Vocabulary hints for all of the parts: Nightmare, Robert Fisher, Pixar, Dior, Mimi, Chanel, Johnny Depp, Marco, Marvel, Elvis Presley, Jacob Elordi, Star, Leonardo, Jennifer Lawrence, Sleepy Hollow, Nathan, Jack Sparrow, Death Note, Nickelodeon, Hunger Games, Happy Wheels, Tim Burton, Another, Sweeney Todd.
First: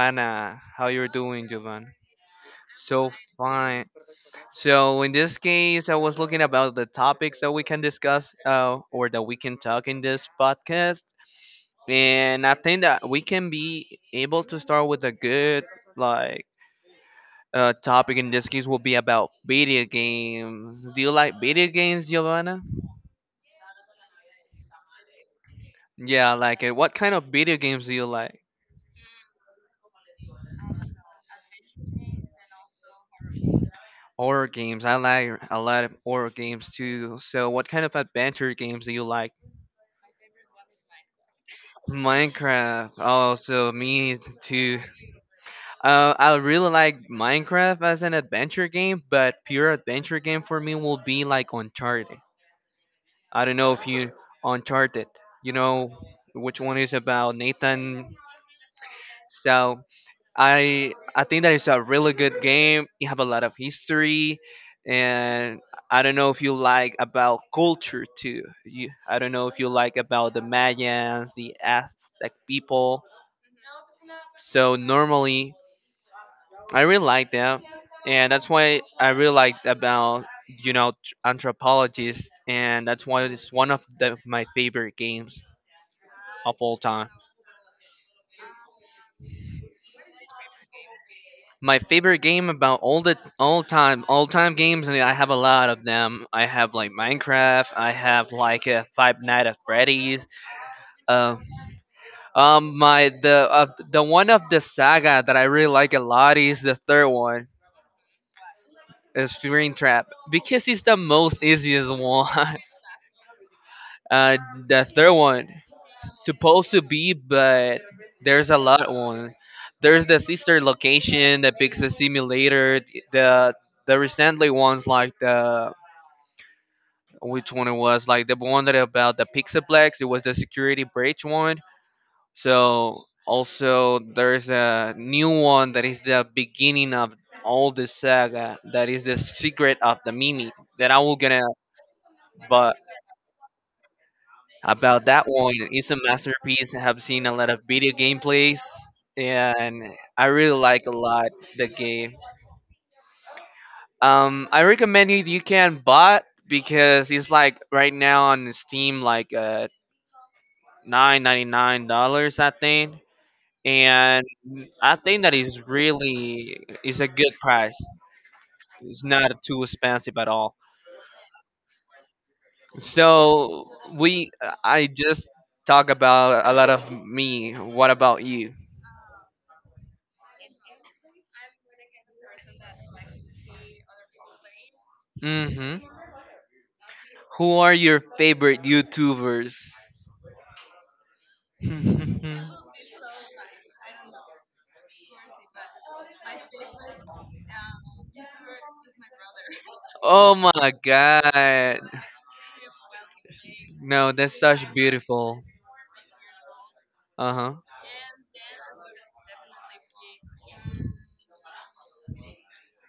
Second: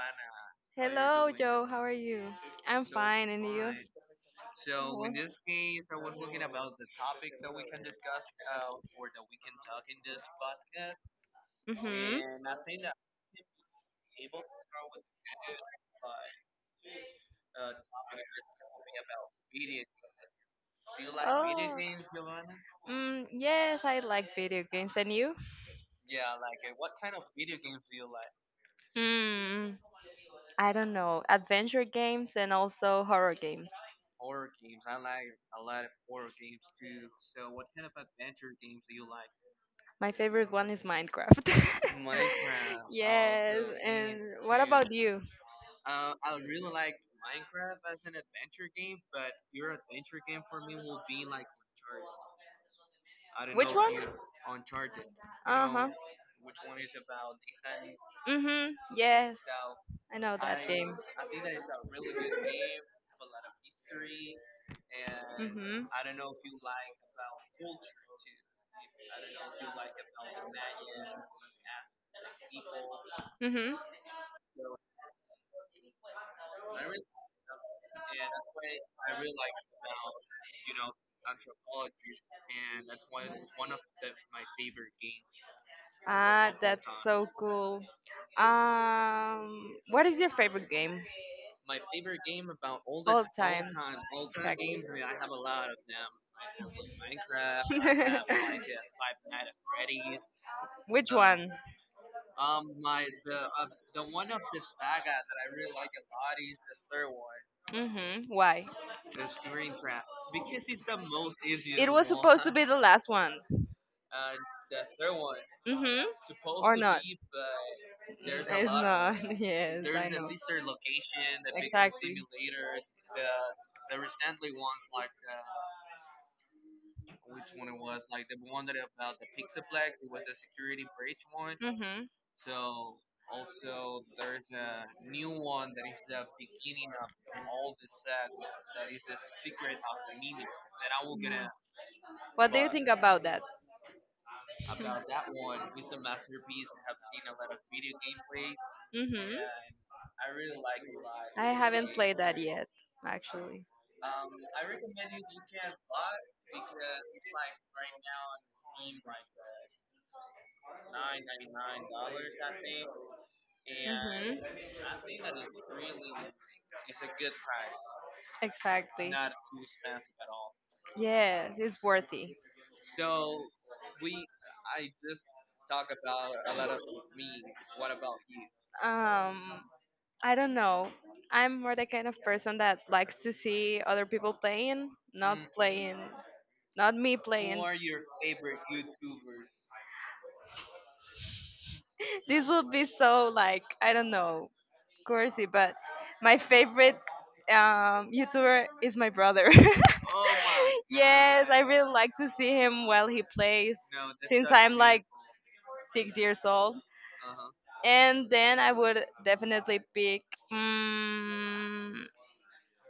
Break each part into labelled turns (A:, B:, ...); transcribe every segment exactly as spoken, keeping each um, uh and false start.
A: Giovanna.
B: How
A: How
B: you
A: you're
B: Hello, doing?
A: doing,
B: Joe. How
A: Giovanna?
B: are you? I'm
A: So
B: fine, and you?
A: fine. So in this case, I was looking about the topics that we can discuss uh, or that we can talk in this podcast, and
B: Mm-hmm.
A: I think that we can be able to start with a good like uh, topic. In this case, will be about video games. Do you like video games,
B: Oh,
A: Giovanna?
B: mm, yes, I like video games, and you?
A: Yeah, I like it. What kind of video games do you like?
B: Hmm, I don't know. Adventure games and also horror games.
A: Horror games. I like a lot of horror games too. So, what kind of adventure games do you like?
B: My favorite one is Minecraft.
A: Minecraft.
B: Yes,
A: Also, me
B: and what
A: too.
B: about you?
A: Uh, I really like Minecraft as an adventure game, but pure adventure game for me will be like Uncharted. I don't know
B: Which
A: if
B: one?
A: you Uncharted. You
B: Uh huh.
A: know which one is about Nathan.
B: know Mm hmm. Yes,
A: So
B: that I know that
A: I
B: game.
A: I think that it's a really good game. You have a lot of history,
B: Mm
A: and
B: hmm.
A: I don't know if you like about culture too. You, I don't know if you like about the Mayans, the Aztec people.
B: Mm hmm.
A: So normally, I really like them, and that's why I really like about you know tr- anthropologists, and that's why it's one of the, my favorite games
B: Ah,
A: of all
B: that's
A: time.
B: so cool. Um, what is your favorite game
A: My favorite game about all the
B: all
A: all
B: time?
A: time all time
B: Yeah, game.
A: games, and I have a lot of them. I have like Minecraft. I have like uh, Five Night at Freddy's.
B: Which
A: Uh,
B: one?
A: um, my the uh, the one of the saga that I really like a lot is the third one,
B: Mhm. Why?
A: is Spring Trap, because it's the most easiest
B: It was supposed to
A: one.
B: be the last one.
A: Uh, the third one,
B: Mhm.
A: supposed
B: Or
A: to
B: not?
A: be, but
B: It's
A: there's a lot of
B: not.
A: ones.
B: Yes,
A: There's
B: I
A: the
B: know.
A: sister location, the Pixar
B: Exactly.
A: simulator, the the recently ones like the which one it was like the one that about the Pixaplex. It was the security breach one.
B: Mhm.
A: So also there's a new one that is the beginning of all the saga. That is the secret of the Mimi that I will gonna
B: What do you
A: buy.
B: think about that?
A: About that one. It's a masterpiece. I have seen a lot of video gameplays,
B: Mhm.
A: and I really like a lot
B: I
A: the
B: haven't
A: game.
B: played that yet, actually.
A: Um, I recommend it. You can buy because it's like right now on Steam, like uh nine ninety nine dollars, I think. And I think that is really is a good price. It's
B: Exactly.
A: not too expensive at all.
B: Yes, it's worthy.
A: So we, I just talk about a lot of me. What about you?
B: Um, I don't know. I'm more the kind of person that likes to see other people playing, not playing, not me who
A: Who
B: playing.
A: are your
B: Who
A: favorite YouTubers?
B: this will be so like I don't know, cursy, but my favorite um YouTuber is my brother.
A: Oh my
B: Yes, I
A: god.
B: really like to see him while he plays
A: No, that's
B: since
A: such
B: I'm like
A: beautiful.
B: six years old.
A: Uh huh.
B: And then I would definitely pick mm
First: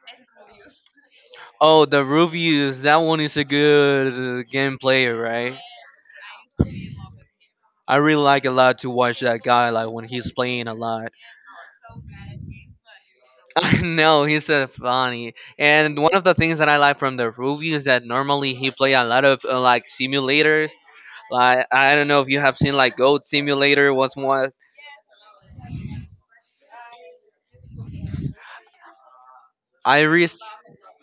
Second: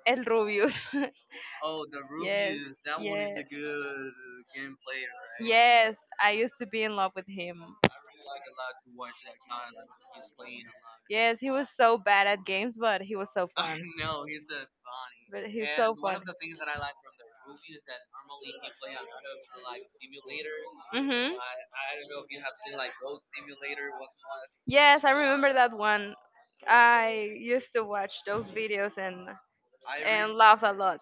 B: El Rubius.
A: Oh, the
B: Yes.
A: Rubius, that one is a
B: Yes.
A: good uh, game player, right?
B: Yes, I used to be in love with him.
A: I really like a lot to watch that guy like when he's playing a lot.
B: Yes, he was so bad at games, but he was so
A: I
B: fun.
A: know he's so funny,
B: But he's so
A: and one
B: fun. fun.
A: of the things that I like from the movie is that normally he play a lot of uh, like simulators.
B: Mhm.
A: Like I don't know if you have seen like Goat Simulator was one.
B: Yes, I remember that one. I used to watch those videos and I really, and
A: Iris,
B: laugh a lot.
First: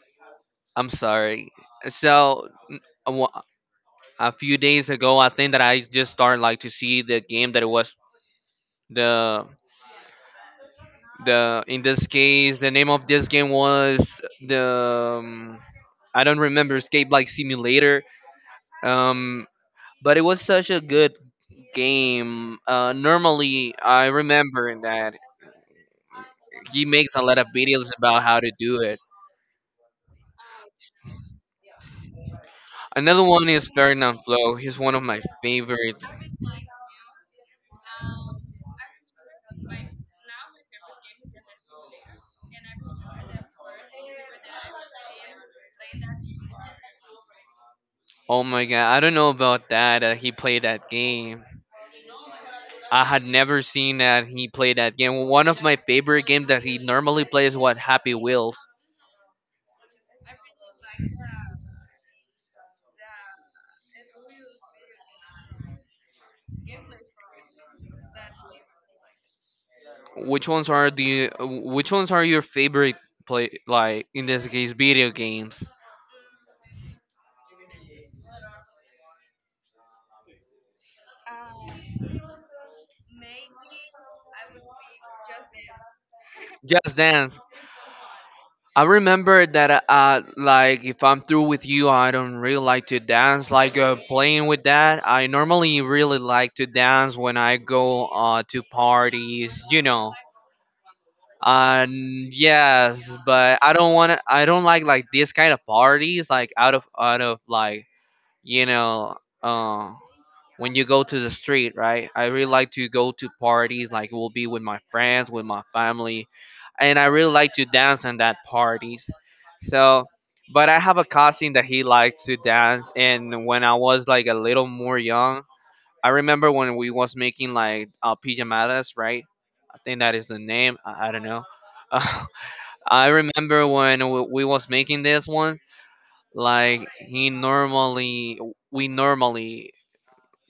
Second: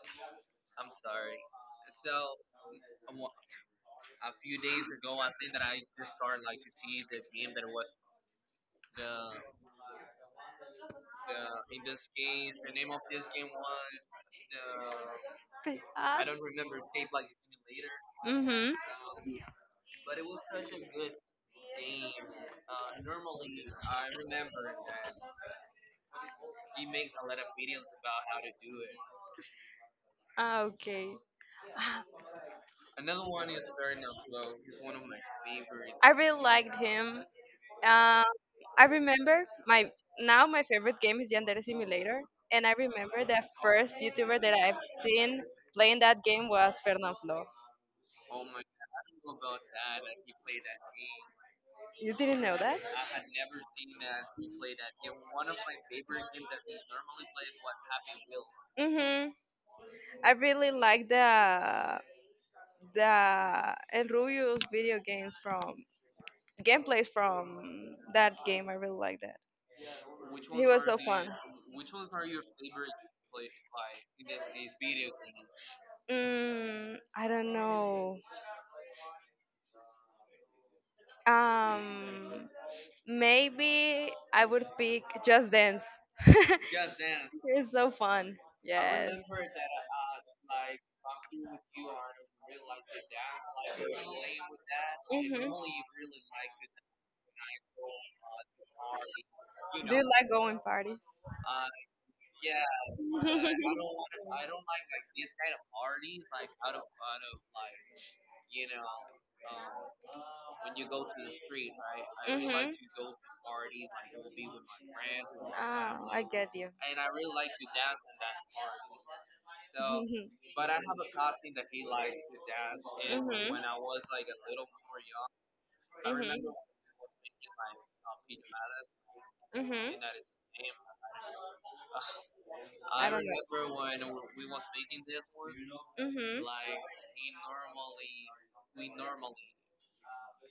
A: I'm sorry. So a wa- a few days ago, I think that I just started like to see the game that it was the the in this case the name of this game was the um, I
B: I
A: don't remember Escape like Simulator.
B: Mhm.
A: Um, but it was such a good game. Uh, normally, I remember that he makes a lot of videos about how to do it.
B: Ah, okay. know
A: Another one is Ferdinand Flow. He's one of my favorite.
B: I really liked him. Um, I remember my now my favorite game is Yandere Simulator, and I remember the first YouTuber that I've seen playing that game was Fernanfloo.
A: Oh my god, I don't know about that. Uh, he played that game.
B: You didn't know that?
A: I had never seen that he played that game. One of my favorite games that he normally plays what Happy Wheels.
B: Mhm. I really like the the El Rubio's video games from gameplays from that game. I really like that.
A: Which
B: He
A: ones
B: was
A: are
B: so fun.
A: the which ones are your favorite play like in this case video games?
B: Mm, I don't know. Um, Maybe I would pick Just Dance.
A: Just Dance.
B: It's so fun.
A: I
B: Yes.
A: remember that uh like if I'm through with you I don't really like to dance like uh,
B: Hmm.
A: playing with that. I normally really like to dance when I go uh to parties, you
B: Do you
A: know.
B: like going parties?
A: Um, yes, but I
B: Hmm.
A: don't want to. I don't like like this kind of parties, like out of out of like you know, uh, when you go to the street, right? I really like to go to parties, like it will be with my friends, with my
B: Ah, I
A: family,
B: get you.
A: and I really like to dance in that parties. So,
B: Mhm. Mhm.
A: but I have a cousin that he likes to dance, and when I was like a little more young, I remember when we was making like uh, pijamadas, right?
B: Mhm. Mhm.
A: I think that is the name. I, I don't know. Uh, I
B: I don't
A: remember
B: know.
A: when w- we was making this one,
B: Mhm.
A: like he normally we normally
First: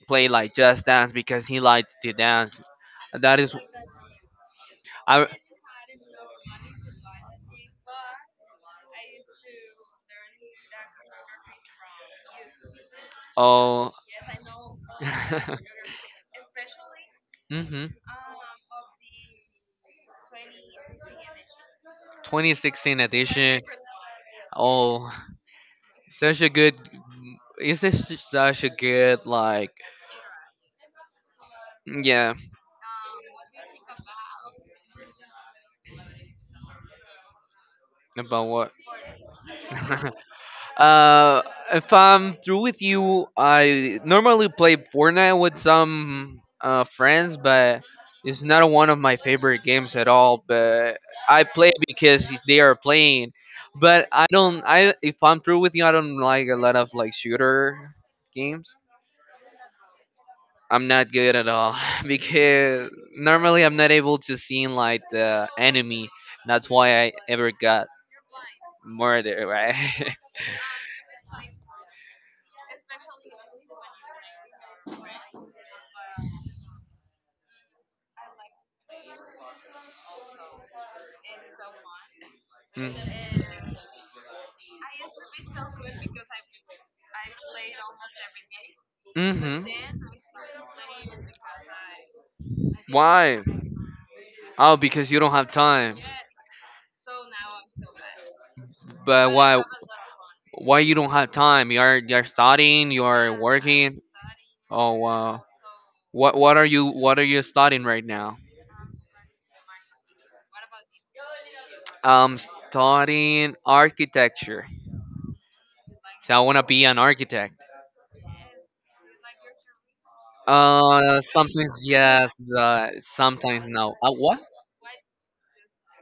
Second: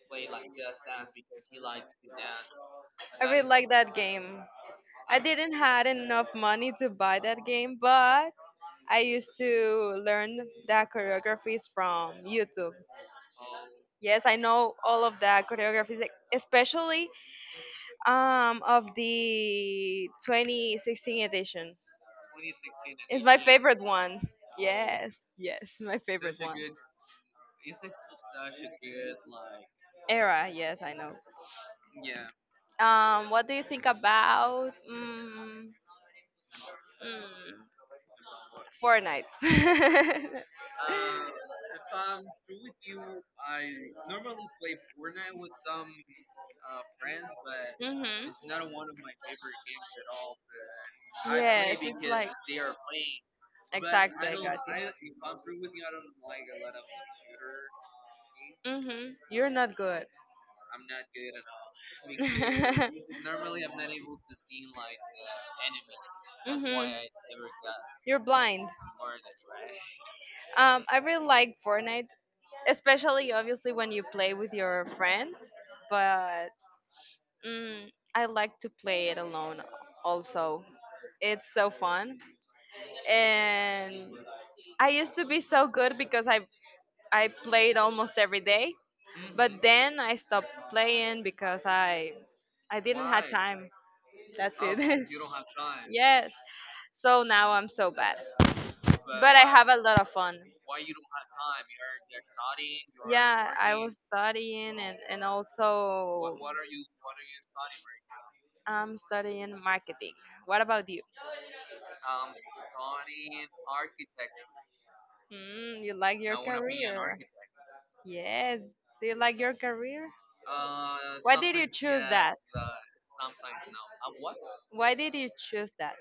A: play like just dance because he likes to dance.
B: I
A: That
B: really
A: is
B: like that game. I
A: I
B: didn't had enough money to buy that game, but I used to learn the choreographies from YouTube.
A: oh.
B: Yes, I know all of the choreographies, e, especially
A: Mm-hmm.
B: um, of the twenty sixteen edition.
A: twenty sixteen
B: It's my
A: edition.
B: favorite one.
A: Oh,
B: Yes, yes, my favorite
A: such a
B: one.
A: good. Is this just such a good like?
B: Era, yes, I know.
A: Yeah,
B: Um, what do you think about mm, mm,
A: about what?
B: Fortnite?
A: uh, if I'm through with you, I normally play Fortnite with some uh, friends, but
B: Hmm.
A: it's not one of my favorite games at all. But I play
B: Yes, it's like
A: because they are playing. But I
B: exactly. I got
A: don't. I
B: you.
A: if I'm through with you, I don't like a lot of like shooter games.
B: Hmm. You're not good.
A: I'm not good at all because normally I'm not able to see like the enemy. That's why
B: Hmm.
A: I ever got
B: You're blind.
A: murdered, right?
B: Um, I really like Fortnite, especially obviously when you play with your friends, but mm, I like to play it alone also. It's so fun. And I used to be so good because I, I played almost every day,
A: Mm.
B: but
A: Mhm.
B: then I stopped playing because I I didn't have
A: Why?
B: time. That's
A: Oh,
B: it.
A: because you don't have time.
B: Yes. So now I'm so bad.
A: But
B: But I
A: why
B: have a lot of fun.
A: why you don't have time? You are you're studying, you are
B: Yeah, I was
A: working.
B: studying
A: Oh
B: and, and
A: wow. What
B: also
A: what are you what are you studying right now?
B: I'm studying marketing. What about you?
A: I'm studying architecture.
B: Mm, you like
A: So
B: your
A: I wanna be an
B: career?
A: architect.
B: Yes. Do you like your career?
A: Uh,
B: Why did you
A: sometimes
B: choose
A: yes,
B: that?
A: but sometimes no. Uh, what?
B: Why did you choose that?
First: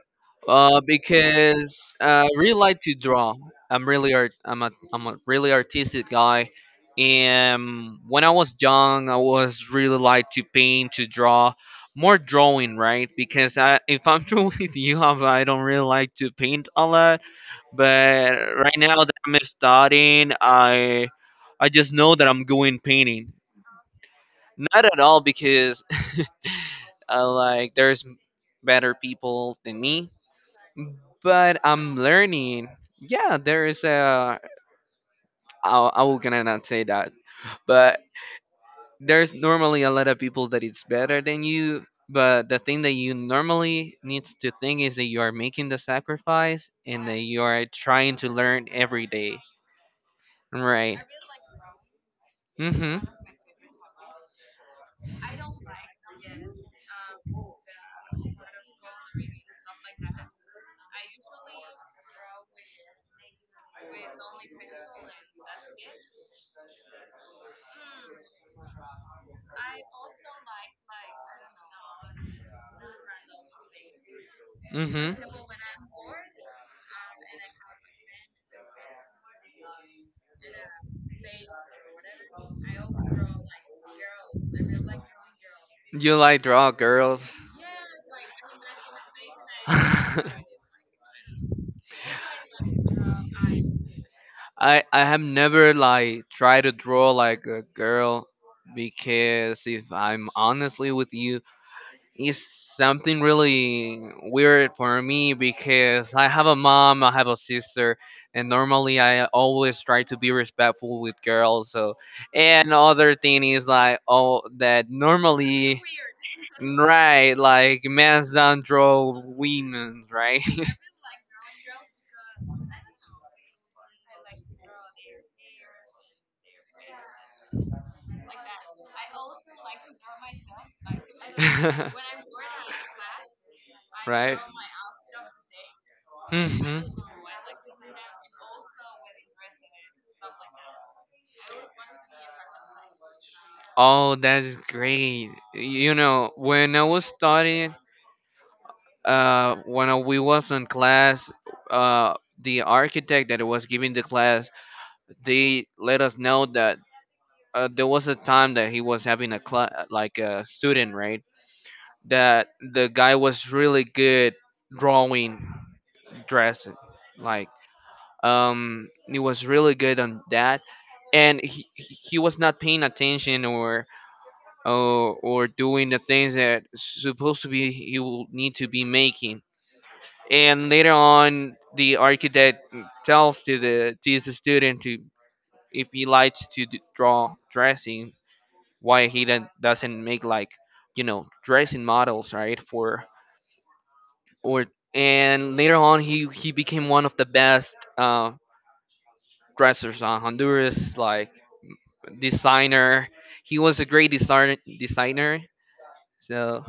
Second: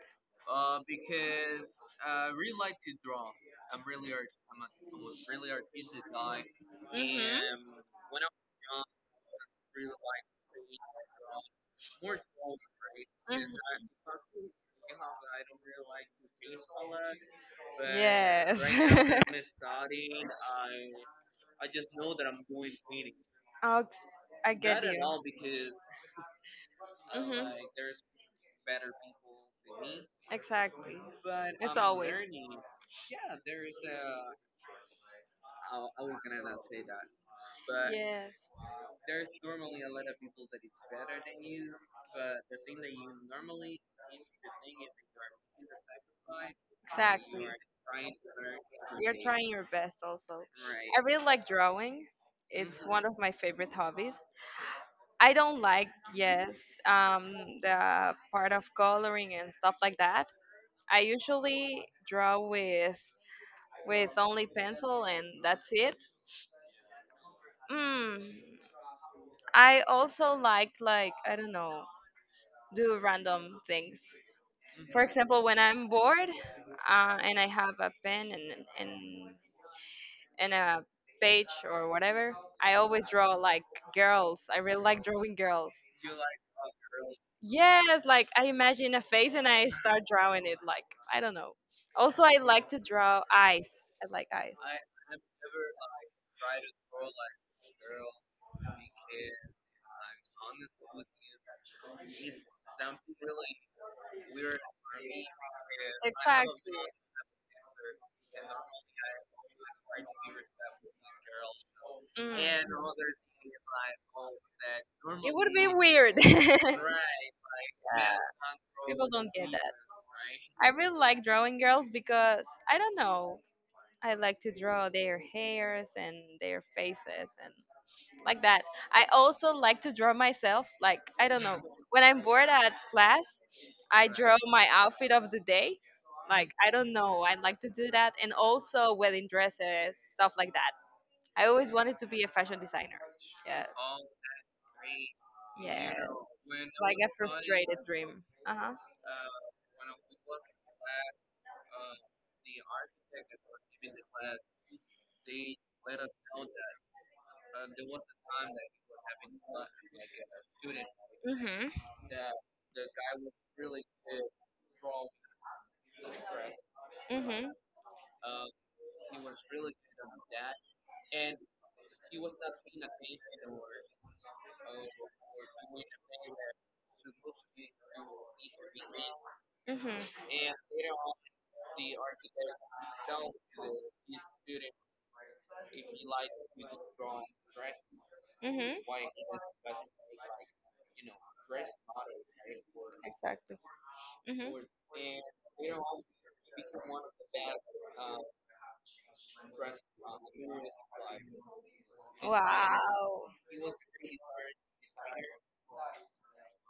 A: Uh, because uh, I really like to draw. I'm really art. I'm a I'm a really artistic guy,
B: Mhm.
A: and when I was young, I was really like to paint, to draw, more drawing, right? Because I,
B: Mhm.
A: if I'm true with you, I don't really like to paint a lot. But
B: Yes.
A: right now that I'm studying, I I just know that I'm going painting.
B: Oh, I get
A: Not at all
B: you.
A: because uh,
B: Mhm.
A: like there's better people than me
B: Exactly.
A: but
B: It's
A: I'm
B: always.
A: learning. Yeah, there is a. I, I will gonna not say that, but
B: Yes. you
A: there's normally a lot of people that it's better than you. But the thing that you normally needs to think is that you are making the sacrifice and that you
B: Exactly.
A: are trying to learn every
B: You're
A: day.
B: trying your best also.
A: Right.
B: I really like drawing. It's
A: Mm-hmm.
B: one of my favorite hobbies. I don't like, yes, um, the part of coloring and stuff like that. I usually draw with with only pencil and that's it. Mm, I also like like I don't know do random things. For
A: Mm-hmm.
B: example, when I'm bored uh, and I have a pen and, and, and a page or whatever, I always draw like girls. I really like drawing girls.
A: You like draw girls?
B: Yes, like I imagine a face and I start
A: I
B: drawing it. Like, I don't know. Also, I like to draw eyes. I like eyes.
A: I have never like tried to draw like a girl because if I'm honestly with you, is something really weird for me because
B: It's
A: I have
B: like,
A: a mom, I have a sister, and normally I always try to be respectful with girls. So, and
B: mm,
A: other thing is like oh that
B: it would be
A: normally
B: weird. People
A: right like men don't draw
B: don't get that.
A: women right.
B: I really like drawing girls because I don't know. I like to draw their hairs and their faces and like that. I also like to draw myself. Like, I don't know. When I'm bored at class, I draw
A: Right.
B: my outfit of the day. Like, I
A: Hmm.
B: don't know. I like to do that. And also wedding dresses, stuff like that. I always wanted to be a fashion designer. Yes.
A: Oh, that's great. You
B: Yeah.
A: know, when I
B: Like
A: was
B: a
A: studying,
B: frustrated dream. Uh huh.
A: uh, when I- we was in class, uh, the architect that was giving the class, they let us know that uh, there was a time that he was having a class, like a student, right?
B: Mhm.
A: That the guy was really good drawing, dressing, like
B: Mhm.
A: um, he was really good on that, and he he he was not paying attention or or, or doing the things that supposed to be he will need to be making.
B: Mhm.
A: And later on, the architect tells to the to the student to if he likes to d- draw dressing,
B: Mhm.
A: why he then doesn't make like you know dressing models, right? For
B: Exactly. Mhm.
A: or And later on, he he became one of the best uh, dressers on Honduras, like designer.
B: Wow.
A: He was a great designer designer. So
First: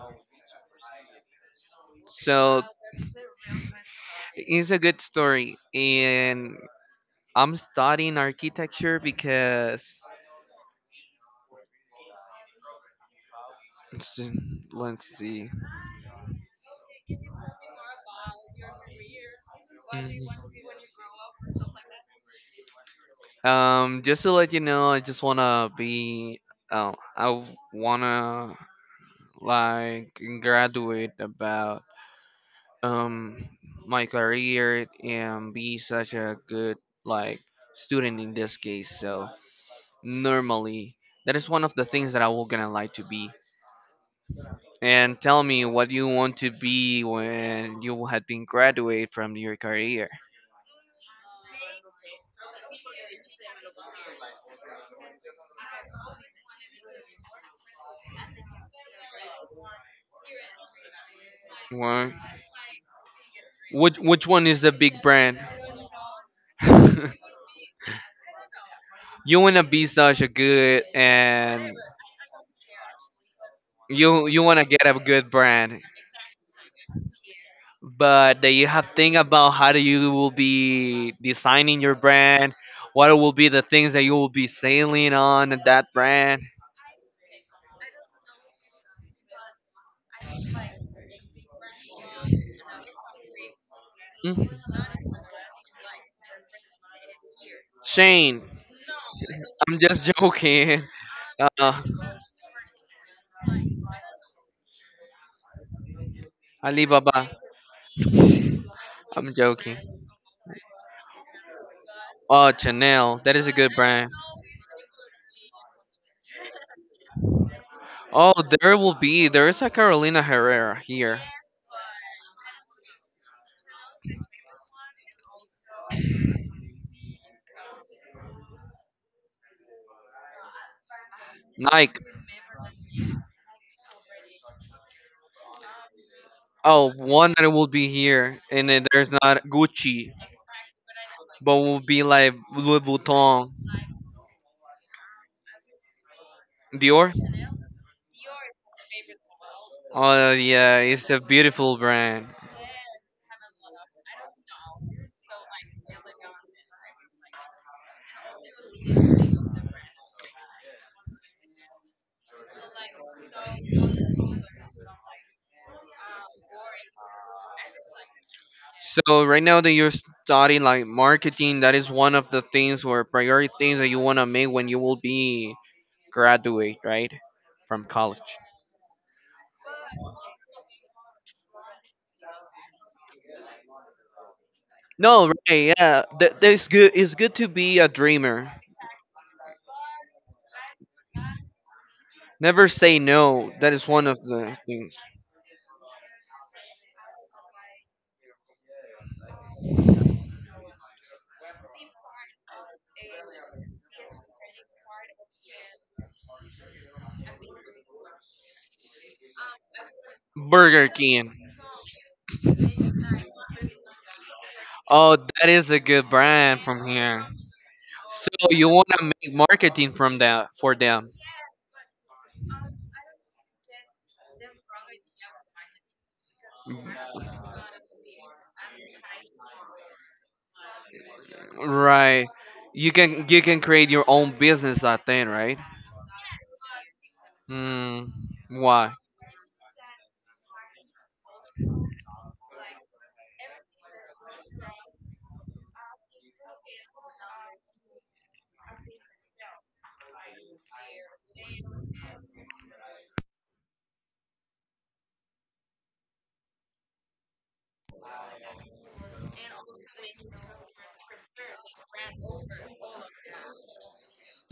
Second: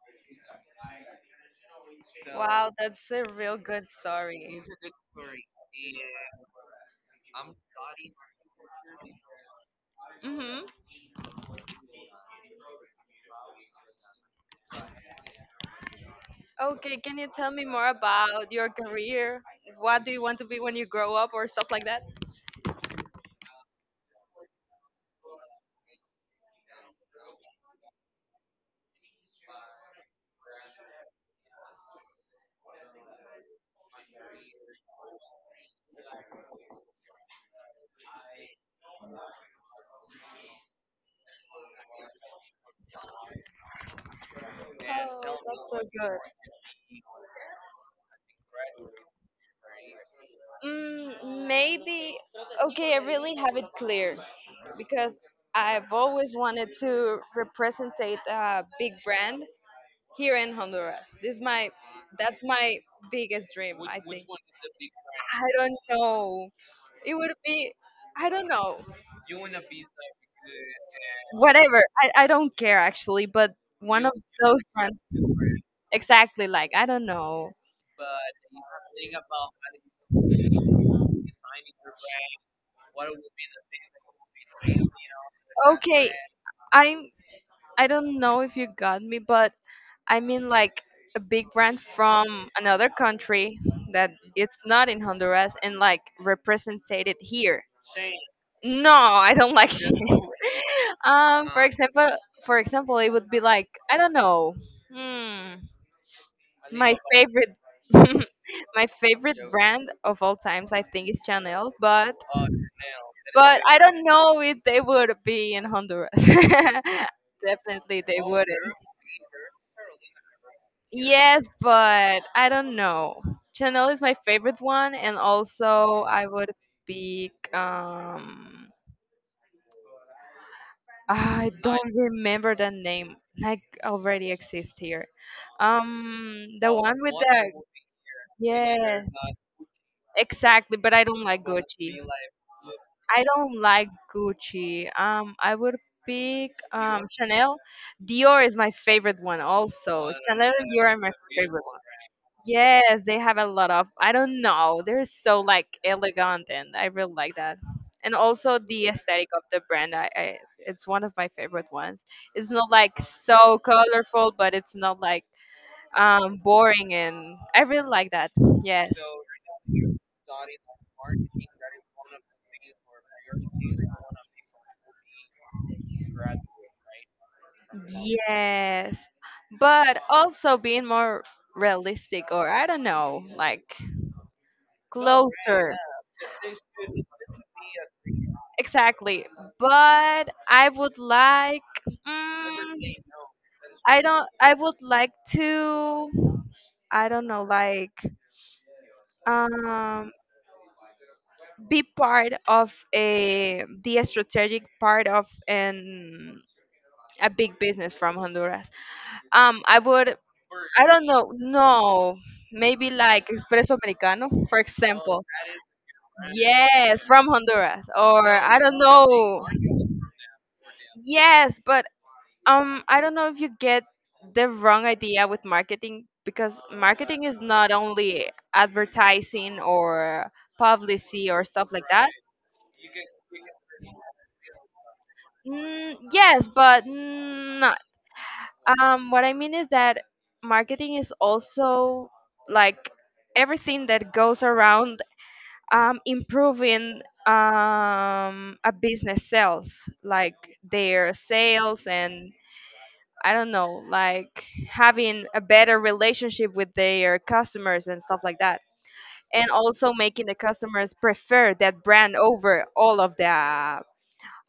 A: so
B: Wow, that's a real good story.
A: it's a good story, and I'm studying architecture because
B: Mm-hmm.
A: let's see.
B: Okay, can you tell me more about your career? What do you want to be when you
A: Mm-hmm.
B: grow up or stuff like that?
A: Um, just to let you know, I just wanna be. Oh, I w- wanna like graduate about um my career and be such a good like student in this case. So normally. That is one of the things that I was gonna like to be. And
B: Oh,
A: tell me
B: that's so
A: what you
B: good.
A: want to be when you had been graduate from your career.
B: Mm, maybe, okay, I really have it clear because I've always wanted to represent a big brand here in Honduras. This is my,
A: Wha-
B: that's my biggest dream.
A: Which which one is the big brand?
B: I don't know. It would be, I don't know,
A: You wanna be such a good and
B: whatever. I, I don't care actually, but one of
A: you you
B: those
A: wanna get a
B: ones
A: good brand.
B: exactly like I don't know.
A: But that you have think about how do you will be designing your brand, what will be the things that you will be selling on that
B: Okay,
A: brand.
B: I'm I don't know if you got me, but I mean like a big brand from another country that
A: Mm.
B: it's not in Honduras and like represented here.
A: Shane,
B: No, I don't like
A: I'm
B: shit.
A: just joking.
B: Um, for
A: Uh,
B: example, for example, it would be like I don't know. Hmm. My
A: Alibaba,
B: favorite, my
A: I'm
B: favorite
A: joking.
B: brand of all times, I think, is Chanel. But
A: Oh, Chanel. That is a
B: But
A: good
B: I don't
A: brand.
B: know if they would be in Honduras. Definitely they
A: Oh,
B: wouldn't.
A: there will be. There is a Carolina Herrera here.
B: Yes, but I don't know. Chanel is my favorite one, and also I would pick. Um, I don't
A: Nike.
B: remember the name. Like already exists here. Um, the
A: Oh,
B: one with
A: one that
B: the
A: will be here, and then there's
B: yes,
A: not Gucci,
B: exactly. But I don't like
A: but will
B: Gucci.
A: be like Louis
B: I
A: Vuitton,
B: don't like Gucci. Um, I would pick um,
A: Dior.
B: Chanel. Dior is my favorite one also.
A: Oh
B: Chanel and
A: yeah,
B: Dior are
A: it's
B: my
A: a
B: favorite
A: beautiful
B: one.
A: brand.
B: Yes, they have a lot of. I don't know. They're so like elegant, and I really like that. And also the aesthetic of the brand. I, I it's one of my favorite ones. It's not like so colorful, but it's not like um boring, and I really like that. Yes.
A: So right now that you're studying like marketing, that is one of the things or priority things that you wanna make when you will be graduate, right? From college.
B: Yes, but also being more realistic, or I don't know, like
A: No, right,
B: closer.
A: yeah. That there's good it's good to be a dreamer.
B: Exactly. But I would like,
A: Never say
B: mm,
A: no. That is one
B: I
A: of
B: don't,
A: the
B: I would
A: things.
B: like to, I don't know, like, um, be part of a, the strategic part of an, a big business from Honduras. Um, I would
A: Burger
B: I don't
A: King.
B: know. No, maybe like espresso americano, for
A: Oh,
B: example.
A: that is a good brand from
B: Yes,
A: here.
B: from Honduras, or
A: So
B: I
A: you
B: don't
A: wanna make
B: know.
A: marketing from that for them.
B: Yes, but um, I don't know if you get the wrong idea with marketing because marketing is not only advertising or publicity or stuff like that.
A: Right. You can you can create your own business I think, right?
B: Mm, yes, but not.
A: Hmm. Why?
B: Um, what I mean is that marketing is also like everything that goes around um, improving um, a business sales, like their sales and I don't know, like having a better relationship with their customers and stuff like that. And also making the customers prefer that brand over all of the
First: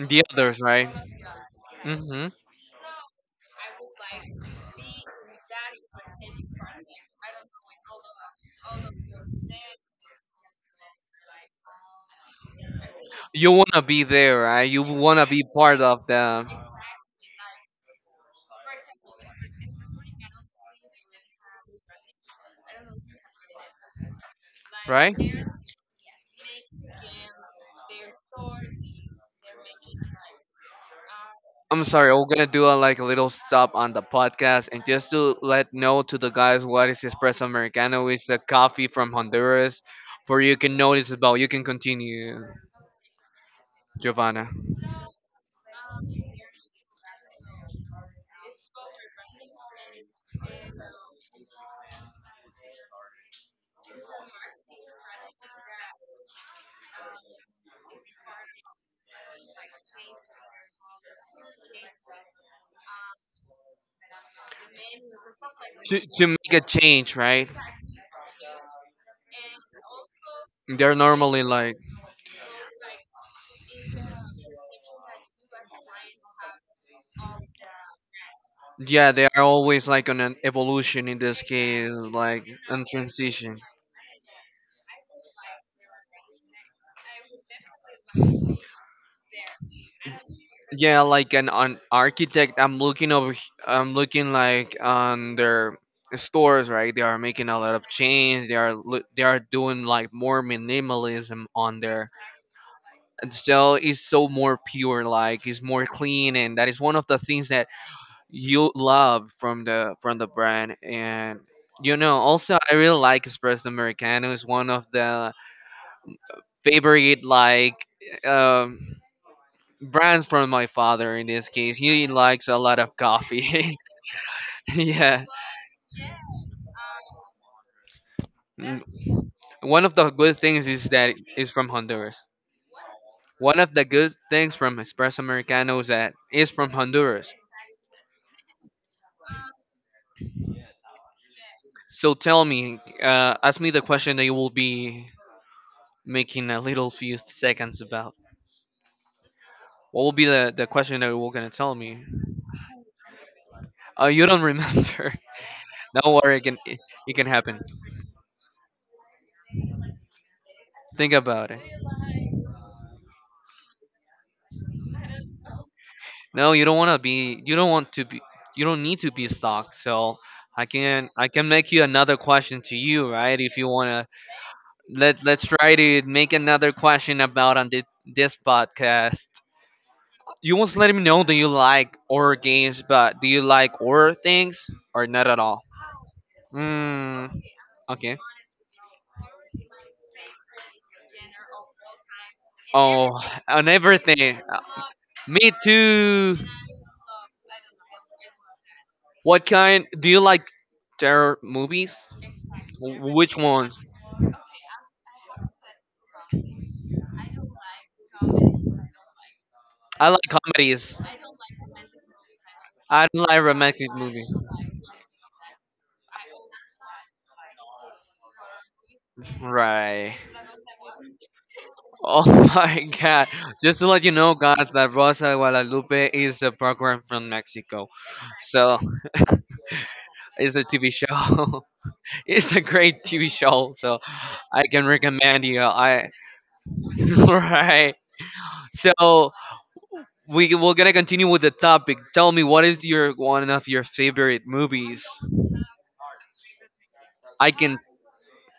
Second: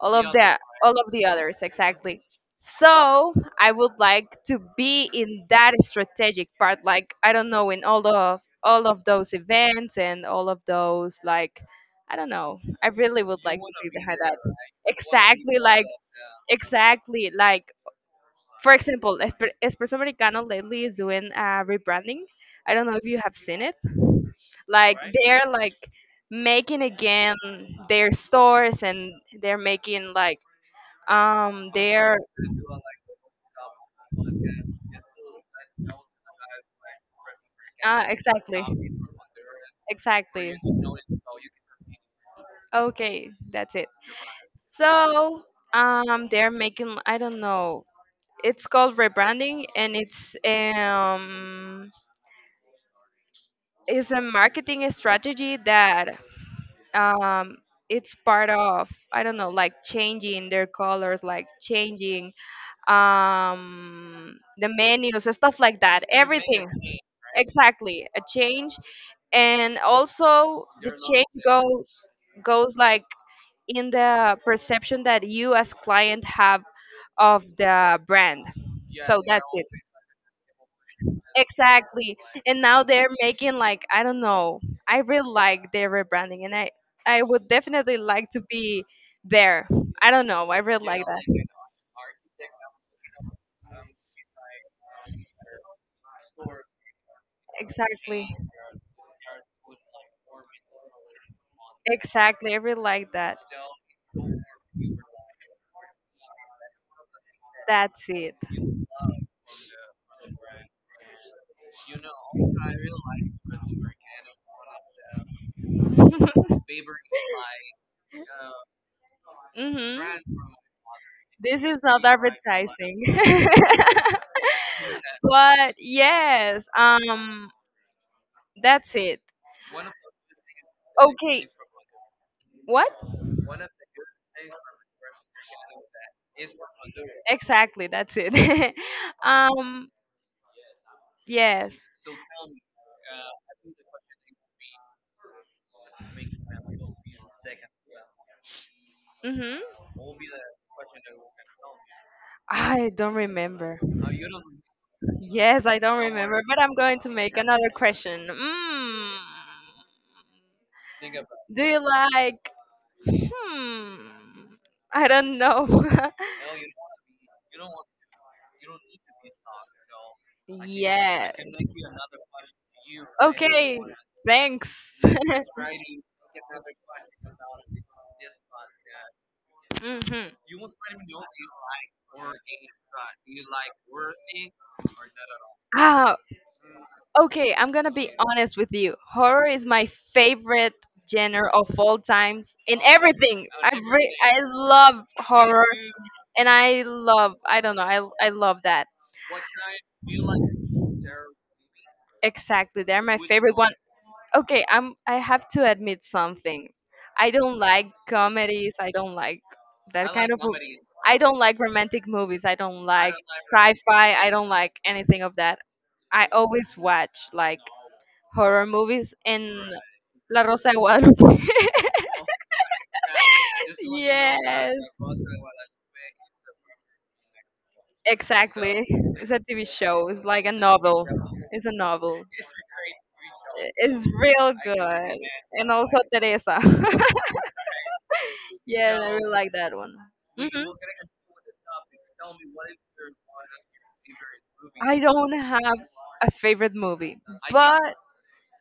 B: all of that
A: others, right?
B: all of the others exactly.
A: Mm-hmm.
B: So I would like to be in that strategic part, like I don't know, in all of all of those events and all of those like I don't know I really would
A: You
B: like
A: wanna
B: to
A: be
B: behind that
A: there, right? You wanna be
B: exactly
A: part
B: like
A: of them,
B: exactly like for example Espe- espresso americano lately is doing a rebranding. I don't know if you have seen it. Like
A: right?
B: they're like making again their stores, and they're making like um,
A: I'm sorry,
B: they're
A: we're gonna do a like a little stop on the podcast and just to let know to the guys what is espresso
B: uh,
A: americano. It's a
B: exactly,
A: coffee from Honduras. For
B: exactly.
A: you can notice about you can continue,
B: Okay, that's it.
A: Giovanna.
B: So, um, they're making I don't know. It's called rebranding, and it's um, it's a marketing strategy that um, it's part of I don't know, like changing their colors, like changing um, the menus, stuff like
A: To
B: that.
A: to make a
B: Everything,
A: change, right?
B: exactly, a change, and also the
A: They're
B: change
A: normally like
B: goes goes like in the perception that you as client have of the brand.
A: yeah,
B: So
A: they
B: that's
A: are always like on an evolution in this case,
B: exactly.
A: like
B: And now
A: on
B: they're making
A: transition.
B: like I don't know. I really like their rebranding, and I I would definitely like to be there. I don't know. I really
A: Yeah,
B: like
A: like
B: that.
A: an, an architect. I'm looking over. h- I'm looking like on their stores, right? They are making a lot of
B: Exactly.
A: change. They are loo- they are doing like more minimalism on there,
B: Exactly, I really like
A: and
B: that.
A: so it's so more pure, like it's more clean, and that is one of the things that
B: That's it.
A: you love from the from the brand. And you know, also I really like espresso americano. It's one of the favorite like um brands
B: Hmm.
A: from my father in this
B: This
A: case.
B: is not
A: He likes a lot of
B: advertising.
A: coffee. yeah.
B: But yes, um,
A: Mm.
B: that's it.
A: One of the good things is that
B: Okay,
A: it's from Honduras.
B: what?
A: One of the good things from Espresso Americano is that it's from Honduras.
B: Exactly, that's it. um, yes.
A: So tell me, uh, ask me the question that you will be making a little few seconds about.
B: Mm-hmm.
A: What will be the, the question that you were gonna tell me?
B: I don't remember.
A: Uh, you don't remember.
B: Yes, I don't
A: don't worry,
B: remember,
A: it
B: but
A: can
B: I'm
A: it,
B: going to
A: it can
B: make
A: happen.
B: another question. Mm.
A: Think about it.
B: Do you like hmm. I don't know.
A: No, you don't want to be. You don't want to be. You don't need to be stuck. So I can I
B: Yeah.
A: can make you another question to you, right? If you
B: Okay.
A: wanna
B: Thanks.
A: let let's try to make another question about on thi- this podcast.
B: Hmm.
A: You must let me know. Do you like horror games? But do you like horror things or not at all?
B: Ah,
A: Mm,
B: okay. I'm gonna be
A: okay.
B: honest with you. Horror is my favorite genre of all times in
A: Oh,
B: everything.
A: on
B: I re-
A: everything.
B: I
A: Uh,
B: love
A: Me
B: horror,
A: too.
B: and I love. I don't know. I I love that.
A: What kind do you like terror movies?
B: Exactly. They're
A: Wh-
B: my
A: Which
B: favorite
A: ones?
B: okay i'm I have to admit something. I don't like comedies. I don't like
A: I
B: that
A: like
B: kind of mo-
A: comedies.
B: I don't like romantic movies. I don't
A: I
B: like
A: don't like romantic
B: sci-fi. I
A: movies.
B: don't like anything of that. I always watch like horror movies in
A: Right.
B: la rosa de guadalupe.
A: Oh my god. Just to let you know, guys,
B: Yes,
A: that Rosa de Guadalupe is a program from Mexico. So,
B: exactly, it's a TV show, it's like a
A: it's a T V
B: novel, it's
A: show.
B: a novel,
A: it's a great T V show. So,
B: it's real
A: I can
B: good.
A: recommend you.
B: And also
A: I.
B: Teresa.
A: right.
B: Yeah, I really
A: So,
B: like that one.
A: we
B: Hmm.
A: we're gonna continue with the topic. Tell me, what is your one of your favorite
B: I
A: movies?
B: don't have a favorite movie,
A: I can.
B: but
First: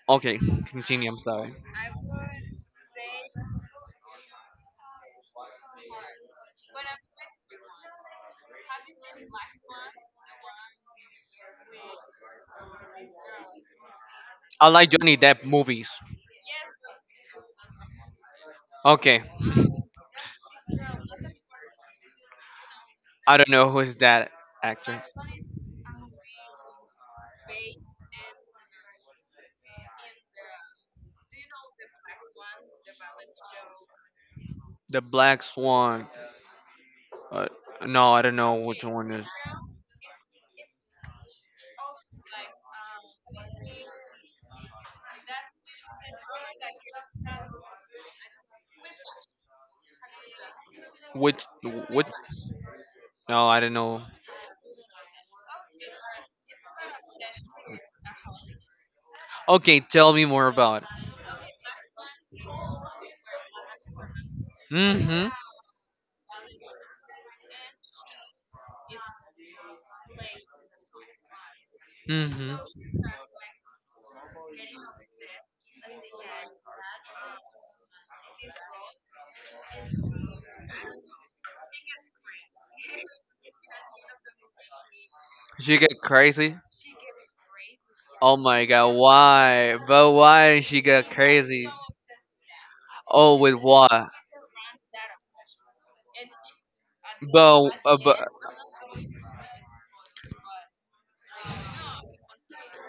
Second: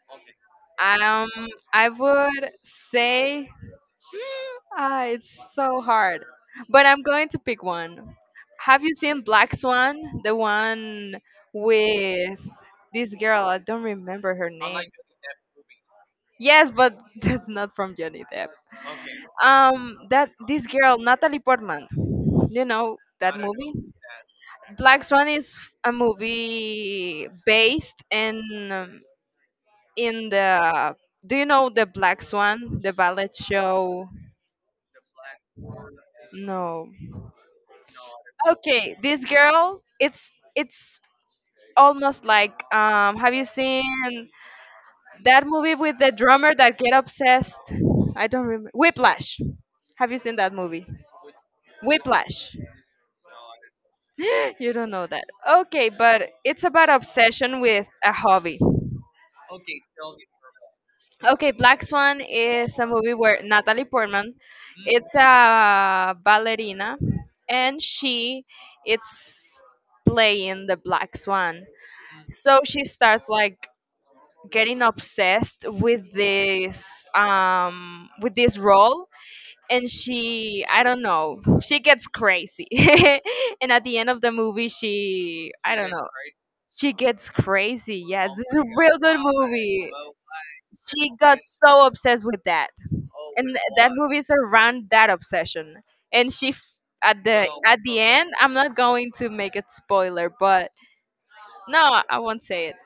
A: Okay, continue. I'm
B: um,
A: sorry.
B: I would say hmm, ah, it's so hard. But I'm going to pick one. Have you seen Black Swan? The one with this girl. I don't remember her
A: I
B: name.
A: like Johnny Depp movies.
B: Yes, but that's not from Johnny Depp.
A: Okay,
B: Um, that this girl Natalie Portman. You know that
A: I don't know
B: movie?
A: who is that
B: Black
A: actress.
B: Swan is a movie based in um, in the. Do you know the Black Swan, the ballet show?
A: The Black Swan.
B: No.
A: Uh, no, I don't know which
B: Okay,
A: one
B: this
A: is.
B: girl, it's it's almost like. Um, have you seen that movie with the drummer that get obsessed? I don't remember. Whiplash. Have you seen that movie?
A: Which which?
B: Whiplash.
A: No, I don't know.
B: you don't know that. Okay, but it's about obsession with a hobby.
A: Okay, tell me more about it.
B: Okay, Black Swan is a movie where Natalie Portman, it's Mm.
A: Mm-hmm.
B: a ballerina, and she it's playing the Black Swan.
A: Hmm.
B: So she starts like getting obsessed with this um with this role, and she, I don't know, she gets crazy. And at the end of the movie, she, I
A: She
B: don't
A: get
B: know,
A: crazy.
B: she gets crazy, yes. Oh,
A: Oh
B: it's a
A: my god,
B: real good
A: why?
B: movie.
A: But why she get
B: She got
A: crazy?
B: so obsessed with that,
A: Oh,
B: and
A: with
B: th- that
A: what?
B: movie is around that obsession. And she f- at the
A: But,
B: at
A: uh,
B: the
A: but
B: end, I'm not going to make it spoiler, but no, I won't say it,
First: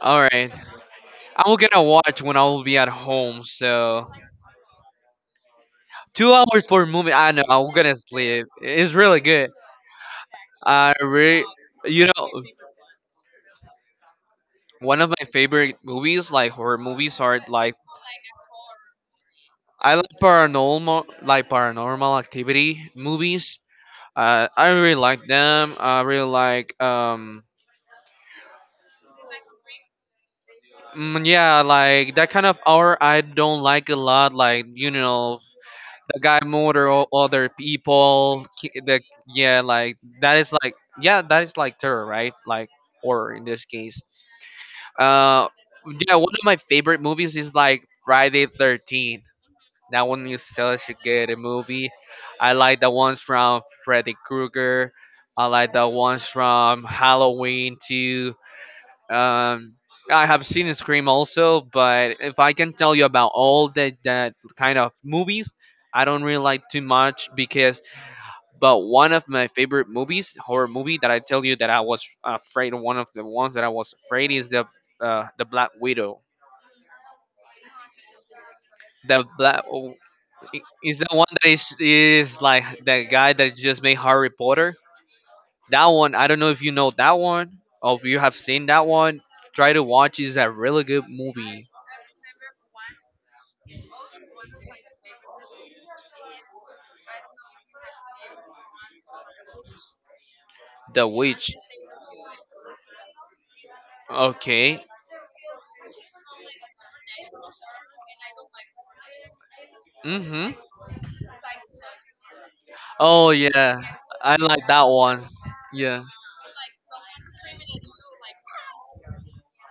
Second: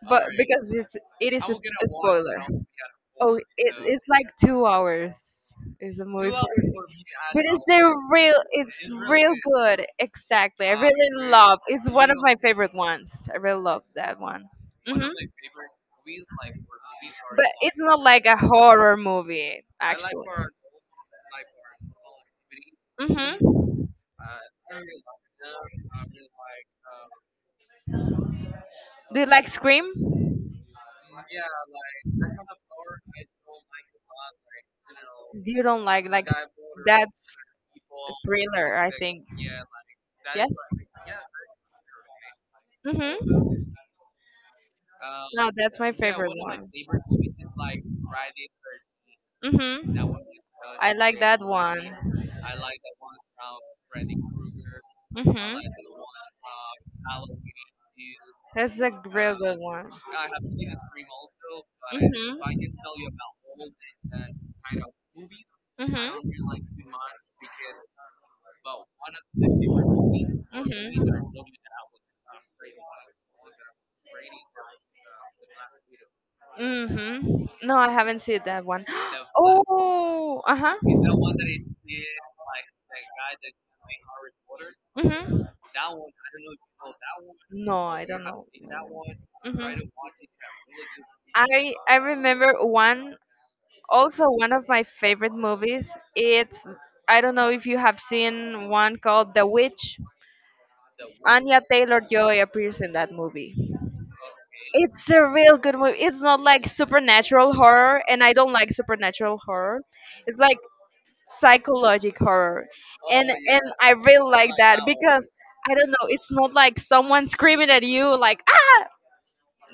A: all
B: but
A: right.
B: because it's it is a,
A: I'm gonna
B: a
A: watch when I
B: spoiler.
A: will be at
B: Oh,
A: home.
B: it, it's
A: So
B: like two hours. Is a movie
A: two
B: for
A: hours for a movie. I
B: but
A: know.
B: it's
A: I'm
B: a
A: gonna
B: real,
A: sleep.
B: it's
A: It's really
B: real
A: good.
B: good. Exactly, I
A: I
B: really
A: really,
B: love. It's
A: you
B: one of
A: know,
B: my favorite ones. I really love that one.
A: one
B: Hmm.
A: of my favorite movies, like horror movies, are
B: But
A: like
B: it's not like a horror movie,
A: I like
B: actually.
A: paranormal, like paranormal activity movies.
B: Mm-hmm.
A: I I really like them. I really like um
B: Do you like Scream?
A: mm, yeah, like that kind of hour I don't like a lot. Like you know
B: Do you don't like
A: the
B: like
A: guy murder o-
B: that's
A: other people.
B: thriller,
A: ki-
B: I
A: The
B: think.
A: yeah, like that is
B: Yes.
A: like yeah, that is like terror, right? Like horror in this
B: Mm-hmm.
A: case. Uh,
B: No, that's my
A: yeah,
B: favorite
A: one of my
B: one.
A: favorite movies is like Friday Thirteenth.
B: Mm-hmm.
A: That one is such
B: I
A: a
B: like
A: good
B: that
A: movie.
B: one.
A: I like the ones from Freddy Krueger. I
B: Mm-hmm.
A: like the ones from Halloween too.
B: That's a real good
A: Um,
B: one.
A: I have seen Scream also, but
B: Mm-hmm.
A: if I can tell you about all that that kind of movies, I don't really like too much because. But one of my favorite movies,
B: Mm-hmm.
A: horror movie
B: Mm-hmm.
A: that I tell you that I was afraid, one of the ones that I was afraid is the uh, the Black Widow.
B: Mm-hmm. No, I haven't seen that one.
A: The Black
B: Oh, uh-huh.
A: is the one that is is like that guy that just made Harry Potter.
B: Mm-hmm.
A: That one, I don't know if you know that one
B: No,
A: or
B: I
A: if you
B: don't
A: have
B: know.
A: seen that one. Try to
B: Mm-hmm.
A: watch. Is a really good movie.
B: I I remember one, also one of my favorite movies. It's I don't know if you have seen one called The Witch.
A: The Witch.
B: Anya Taylor Joy appears in that movie.
A: Okay.
B: It's a real good movie. It's not like supernatural horror, and I don't like supernatural horror. It's
A: Mm-hmm.
B: like psychologic horror, and
A: Oh
B: and
A: yeah,
B: i really
A: I
B: like
A: like
B: that
A: that one.
B: because I don't know,
A: Yeah.
B: it's not like someone screaming at you like "Ah!"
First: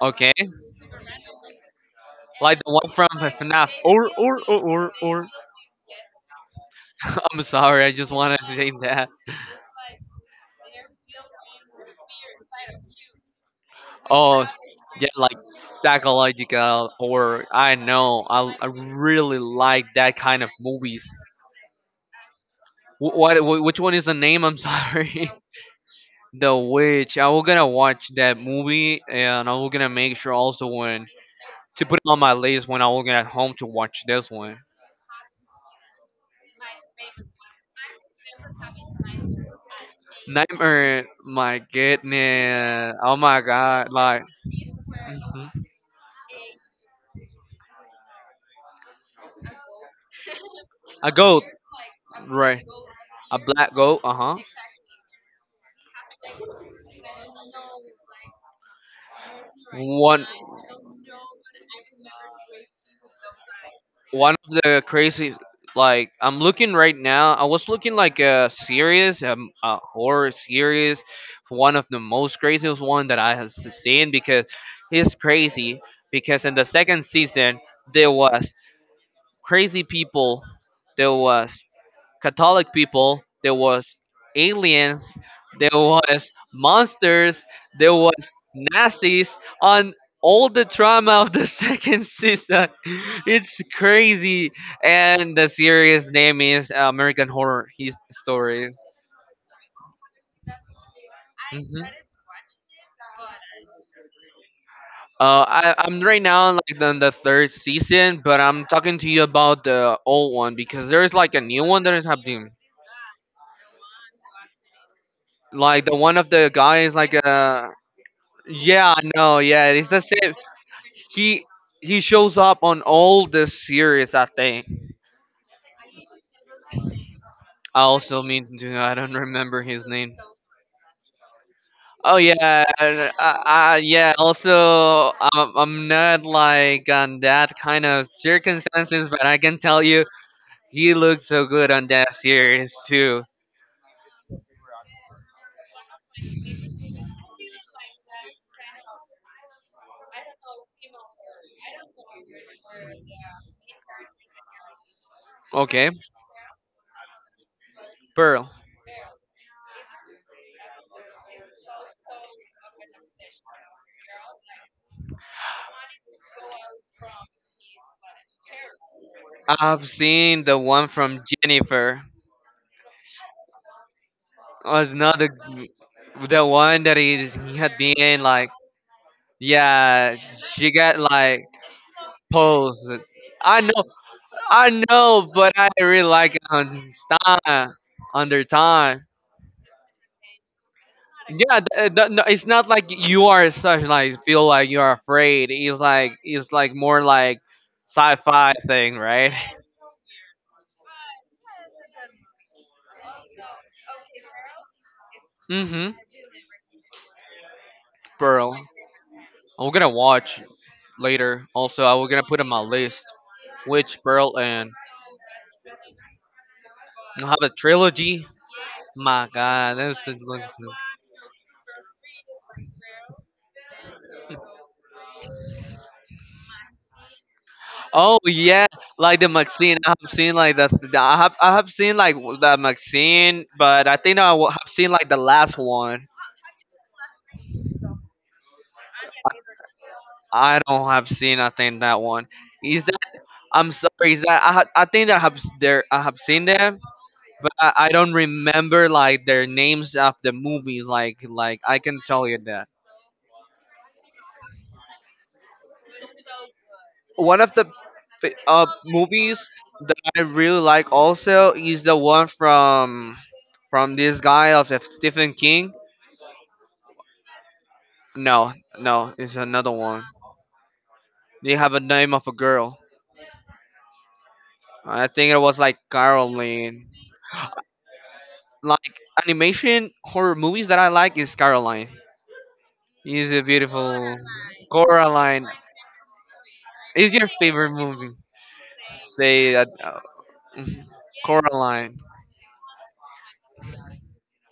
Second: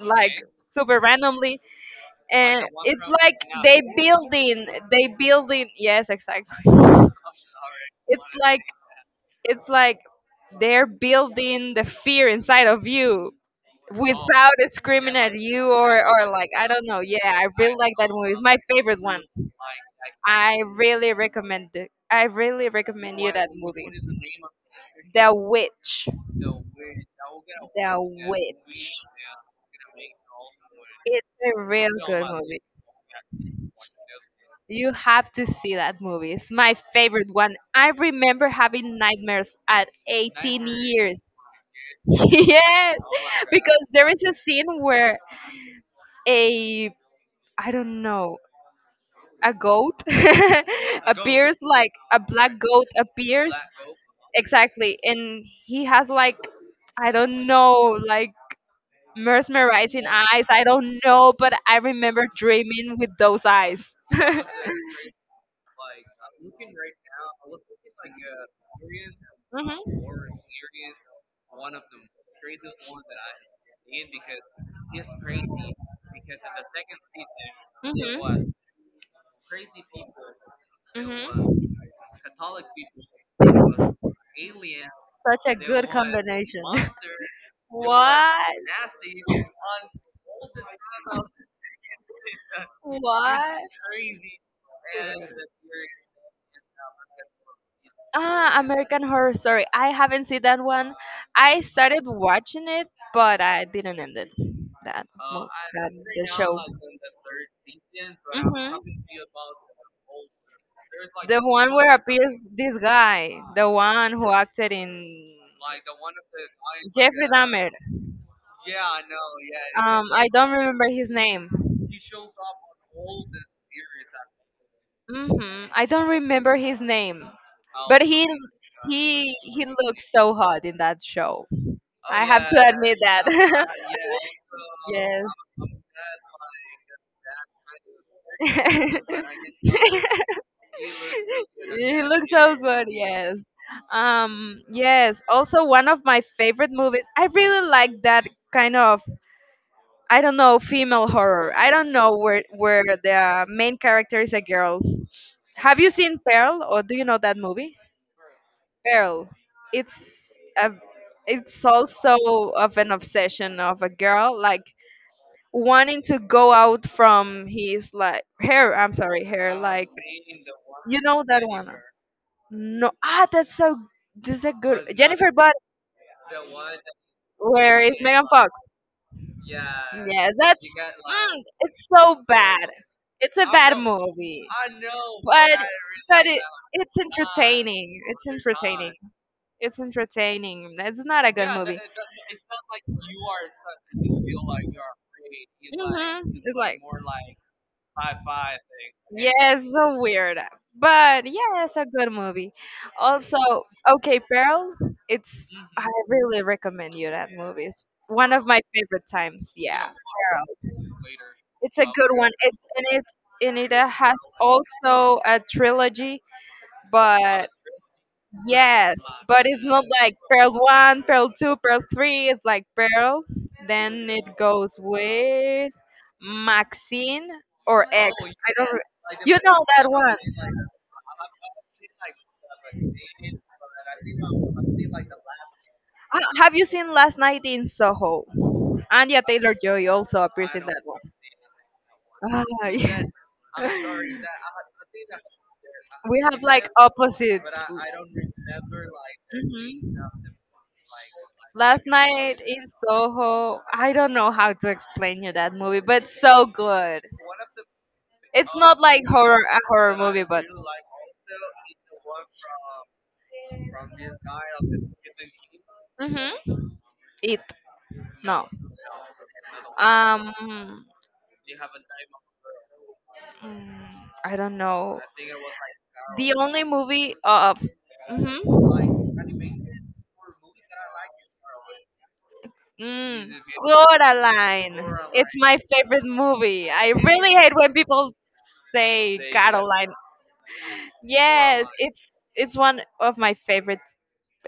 B: like
A: Okay.
B: super randomly,
A: Like
B: and
A: the one from
B: it's like
A: FNAF.
B: they
A: Or or or
B: building
A: or
B: they
A: or.
B: building yes, exactly.
A: I'm sorry. I just
B: it's
A: wanted to
B: like
A: say that.
B: it's like they're building the fear inside of you
A: Oh,
B: without it
A: yeah,
B: screaming at
A: like
B: you, or or like I don't
A: psychological
B: know. Yeah,
A: horror.
B: I
A: I
B: really like that
A: know.
B: movie, it's
A: I,
B: my
A: I
B: favorite one.
A: really like that kind of
B: I
A: movies.
B: really recommend it, I really
A: Wh-
B: recommend you
A: What,
B: that
A: wh- Which
B: movie.
A: one is the name? I'm sorry.
B: The Witch.
A: The Witch. I was gonna
B: The
A: watch that
B: Witch.
A: movie, and I was gonna make sure also when
B: It's a
A: to
B: real
A: put it on
B: good
A: my
B: movie.
A: list when I was gonna at home to watch this one.
B: You have to see that movie. It's my favorite one. I remember having nightmares at eighteen
A: Nightmare.
B: years.
A: My goodness.
B: Yes,
A: Oh my
B: because
A: god.
B: there is
A: Like
B: a scene where
A: mhm.
B: a, I don't know, a goat
A: A goat.
B: appears, like a black
A: Right.
B: goat
A: A
B: appears,
A: black goat. Uh
B: exactly, and he has like, I don't know, like
A: huh.
B: mesmerizing
A: One.
B: eyes. I don't know, but I remember dreaming with those eyes.
A: One
B: Hmm.
A: of the crazy like I'm looking right now I was looking like a series um, a horror series, one of the most craziest one that I has seen because it's crazy because in the second season there
B: Hmm.
A: was crazy people, there
B: Hmm.
A: was Catholic people, there was aliens,
B: Such a
A: there
B: good
A: was
B: combination.
A: monsters, there was
B: What?
A: Nazis on all the drama of the second season. It's
B: What?
A: crazy, and the series name is uh, American Horror His-
B: Ah,
A: Stories.
B: American Horror Story. I haven't seen that one. I
A: Mhm.
B: started watching it, but I didn't end it. That
A: Uh,
B: mo-
A: I,
B: that
A: I'm right
B: the
A: now on,
B: show.
A: like on the third season, but I'm
B: Hmm.
A: talking to you about the old one because there's like a
B: The
A: new
B: one
A: one that
B: where
A: is
B: appears
A: happening.
B: this guy, the one who acted in
A: Like the one of the guys, like
B: Jeffrey
A: uh,
B: Dahmer. Yeah,
A: yeah, I
B: I know.
A: know,
B: Yeah,
A: yeah,
B: it was,
A: it's the
B: um, I
A: same.
B: like, don't remember his
A: He
B: name.
A: he shows up on all the series, I think.
B: Hmm. I don't remember his name,
A: I
B: oh, but
A: also
B: he god.
A: mean to I don't
B: he
A: remember
B: he
A: his
B: looked
A: name.
B: so hot in that show. Oh,
A: Oh
B: I have, yeah,
A: yeah,
B: to
A: and,
B: admit
A: uh,
B: that.
A: uh, yeah.
B: Yeah.
A: Also, I'm,
B: Yes,
A: I'm not like on that kind of
B: I can
A: circumstances,
B: tell
A: but I can
B: you
A: tell you,
B: that.
A: he looked so good on
B: He
A: that
B: looks so
A: series
B: good.
A: too.
B: Yes, um, yes. Also, one of my favorite movies. I really like that kind of, I don't know, female horror. I don't know where where the main character is a girl. Have
A: Okay,
B: you seen Pearl or do you know that movie?
A: Pearl.
B: Girl. It's a, it's also of an obsession of a girl, like wanting to go out from his like hair. I'm sorry, hair.
A: I've
B: Like,
A: seen the one
B: you
A: from
B: know that one?
A: Jennifer.
B: No, ah, that's so. This is a
A: Was
B: good
A: not the
B: Jennifer But
A: the one that he, he had
B: Where is
A: been
B: Megan
A: like.
B: Fox? Yeah,
A: Yeah,
B: that's
A: she got
B: mm,
A: like
B: it's so bad.
A: posed.
B: It's a
A: I
B: bad
A: know
B: movie,
A: I know, but
B: but
A: I really
B: but
A: like
B: it
A: on
B: it's
A: time,
B: entertaining. It's
A: under
B: entertaining.
A: time.
B: It's entertaining. It's not a good
A: Yeah,
B: movie.
A: th- uh, th- no, it's not like you are such like feel like you
B: Mhm.
A: are afraid. It's like it's
B: It's
A: like
B: like,
A: more like sci-fi thing, right?
B: yes, so weird. But yeah, it's a good movie. Also, okay, Pearl, it's I
A: Mm-hmm.
B: really recommend you that movie. It's one of
A: Pearl.
B: my favorite times.
A: I'm
B: Yeah,
A: gonna watch
B: Pearl.
A: later.
B: It's
A: Also,
B: a
A: I was
B: good
A: gonna
B: one.
A: put on my
B: It's and
A: list
B: it's and it
A: which
B: has
A: Pearl and
B: also a trilogy,
A: I have a
B: but
A: trilogy.
B: yes,
A: My
B: but it's
A: God,
B: not
A: this is
B: like Pearl one, Pearl two, Pearl three. It's like Pearl. Then it goes with Maxine or X.
A: Oh
B: I
A: yeah,
B: don't. re-
A: like the
B: You know
A: Maxine.
B: that
A: I have
B: one.
A: seen like the, the I have I have seen like w- the Maxine, but I think I wa- have seen like the last one.
B: Uh, Have you seen Last Night in Soho? Anya Taylor Joy also appears
A: I
B: in that
A: don't
B: one.
A: have seen I think that one.
B: Ah,
A: Is that
B: yeah.
A: I'm sorry. Is that I ha- I think that I have s- there I have
B: We have
A: seen
B: like
A: them,
B: opposite.
A: but I, I don't remember like their names
B: Mhm.
A: of the movies. Like like I
B: Last
A: can tell you
B: night in
A: that
B: Soho, I don't know how to explain you that movie, but so good.
A: one of the fi-
B: It's
A: uh
B: not like
A: movies
B: horror a horror
A: that I
B: movie, but
A: really like also is the one from from this guy of Stephen King.
B: hmm it no.
A: No, no, it's another one.
B: Um,
A: They have a name of a girl.
B: mm, I don't know.
A: I think it was like
B: The only
A: Caroline.
B: movie of
A: Like
B: mm-hmm.
A: animation horror movies that I like is Caroline. Is
B: Mm,
A: a beautiful
B: Coraline. It's
A: Coraline.
B: my favorite movie. I
A: Is your
B: really hate
A: favorite
B: when
A: movie?
B: people say
A: Say that.
B: Caroline.
A: Uh, mhm.
B: Yes,
A: Coraline.
B: it's it's one of my favorite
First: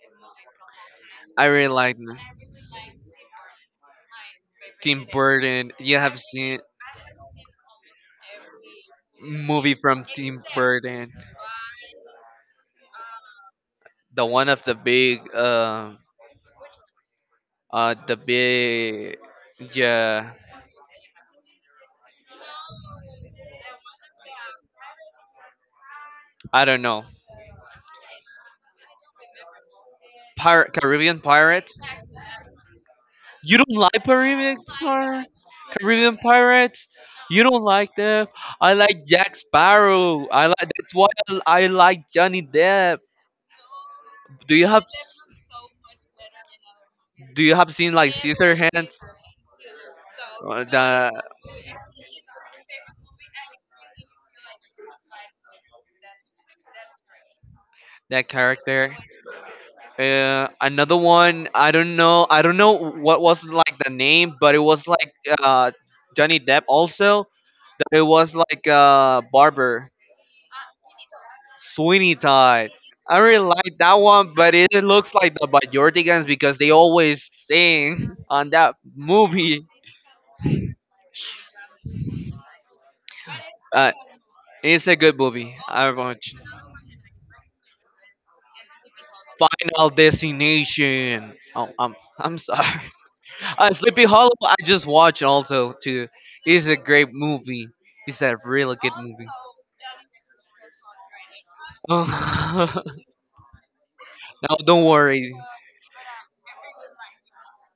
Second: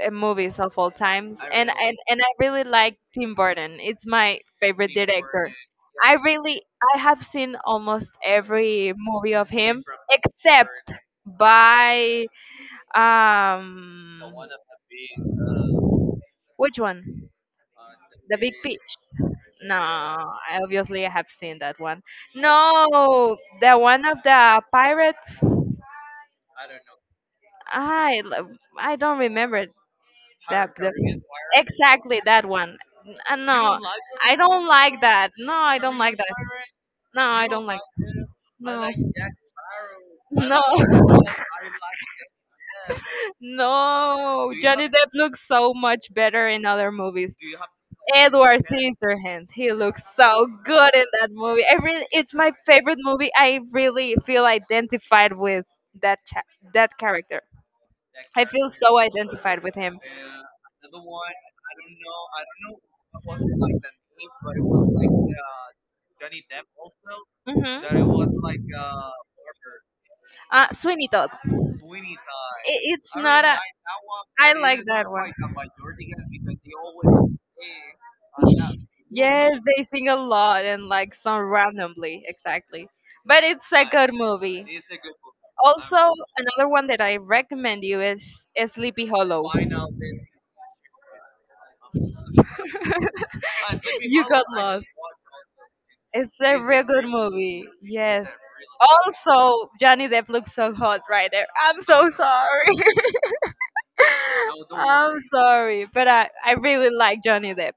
B: uh, movies of all times,
A: I really
B: and
A: like
B: and
A: that.
B: and I really like Tim Burton. It's my favorite
A: Tim
B: director.
A: Burton. You
B: I
A: have
B: Yes,
A: seen
B: really I have seen almost every movie of
A: movie
B: him
A: from Tim
B: except
A: Burton.
B: by um
A: The one of the big uh
B: which one?
A: uh the
B: The Big Peach.
A: big
B: No,
A: yeah
B: I obviously I have seen that one. No, the one of the pirates.
A: I don't know.
B: I l- I don't remember
A: Pir-
B: That the
A: Caribbean Pirates.
B: exactly that one. Uh,
A: You don't
B: no,
A: like
B: I
A: Caribbean
B: don't like
A: Pir-
B: that. No, I don't
A: Caribbean
B: like that.
A: Pirates?
B: No,
A: You
B: I
A: don't
B: don't like.
A: like them? I
B: No,
A: like Jack Sparrow. I
B: no,
A: like that's why I, I like Johnny Depp.
B: no.
A: Do you have
B: Johnny Depp looks so much better in other movies.
A: Do you have seen like
B: Edward
A: Scissorhands?
B: Scissorhands, he looks so
A: Uh,
B: good in
A: The
B: that movie. I really, it's my favorite movie. I really feel identified with that cha- that character.
A: that
B: I feel
A: character.
B: so identified with him.
A: Uh, another one, I don't know, I don't know what was like the name, but it was like uh, Johnny Depp also.
B: That it
A: That it was like
B: hmm
A: uh, Barber
B: Uh, Sweeney Todd.
A: Sweeney
B: It,
A: Todd.
B: it's
A: I
B: not
A: really
B: a.
A: like that one,
B: I
A: but it
B: like that
A: looks
B: one.
A: like the Bajordigans because they always sing on that
B: Yes,
A: movie.
B: they sing a lot and like some randomly, exactly. But it's a
A: Uh,
B: good movie.
A: it's a good movie. I
B: Also,
A: watch
B: another one that I recommend you is, is Sleepy Hollow.
A: Final Destination. Oh, I'm I'm sorry. Uh, Sleepy
B: You
A: Hollow,
B: got
A: I just
B: lost.
A: watched also too.
B: It's a
A: It's a
B: real good
A: great
B: movie.
A: movie. It's
B: Yes.
A: a really good movie.
B: Also, Johnny Depp looks so hot right there. I'm so sorry.
A: Oh, no, don't
B: I'm
A: worry.
B: sorry, but I, I really like Johnny Depp.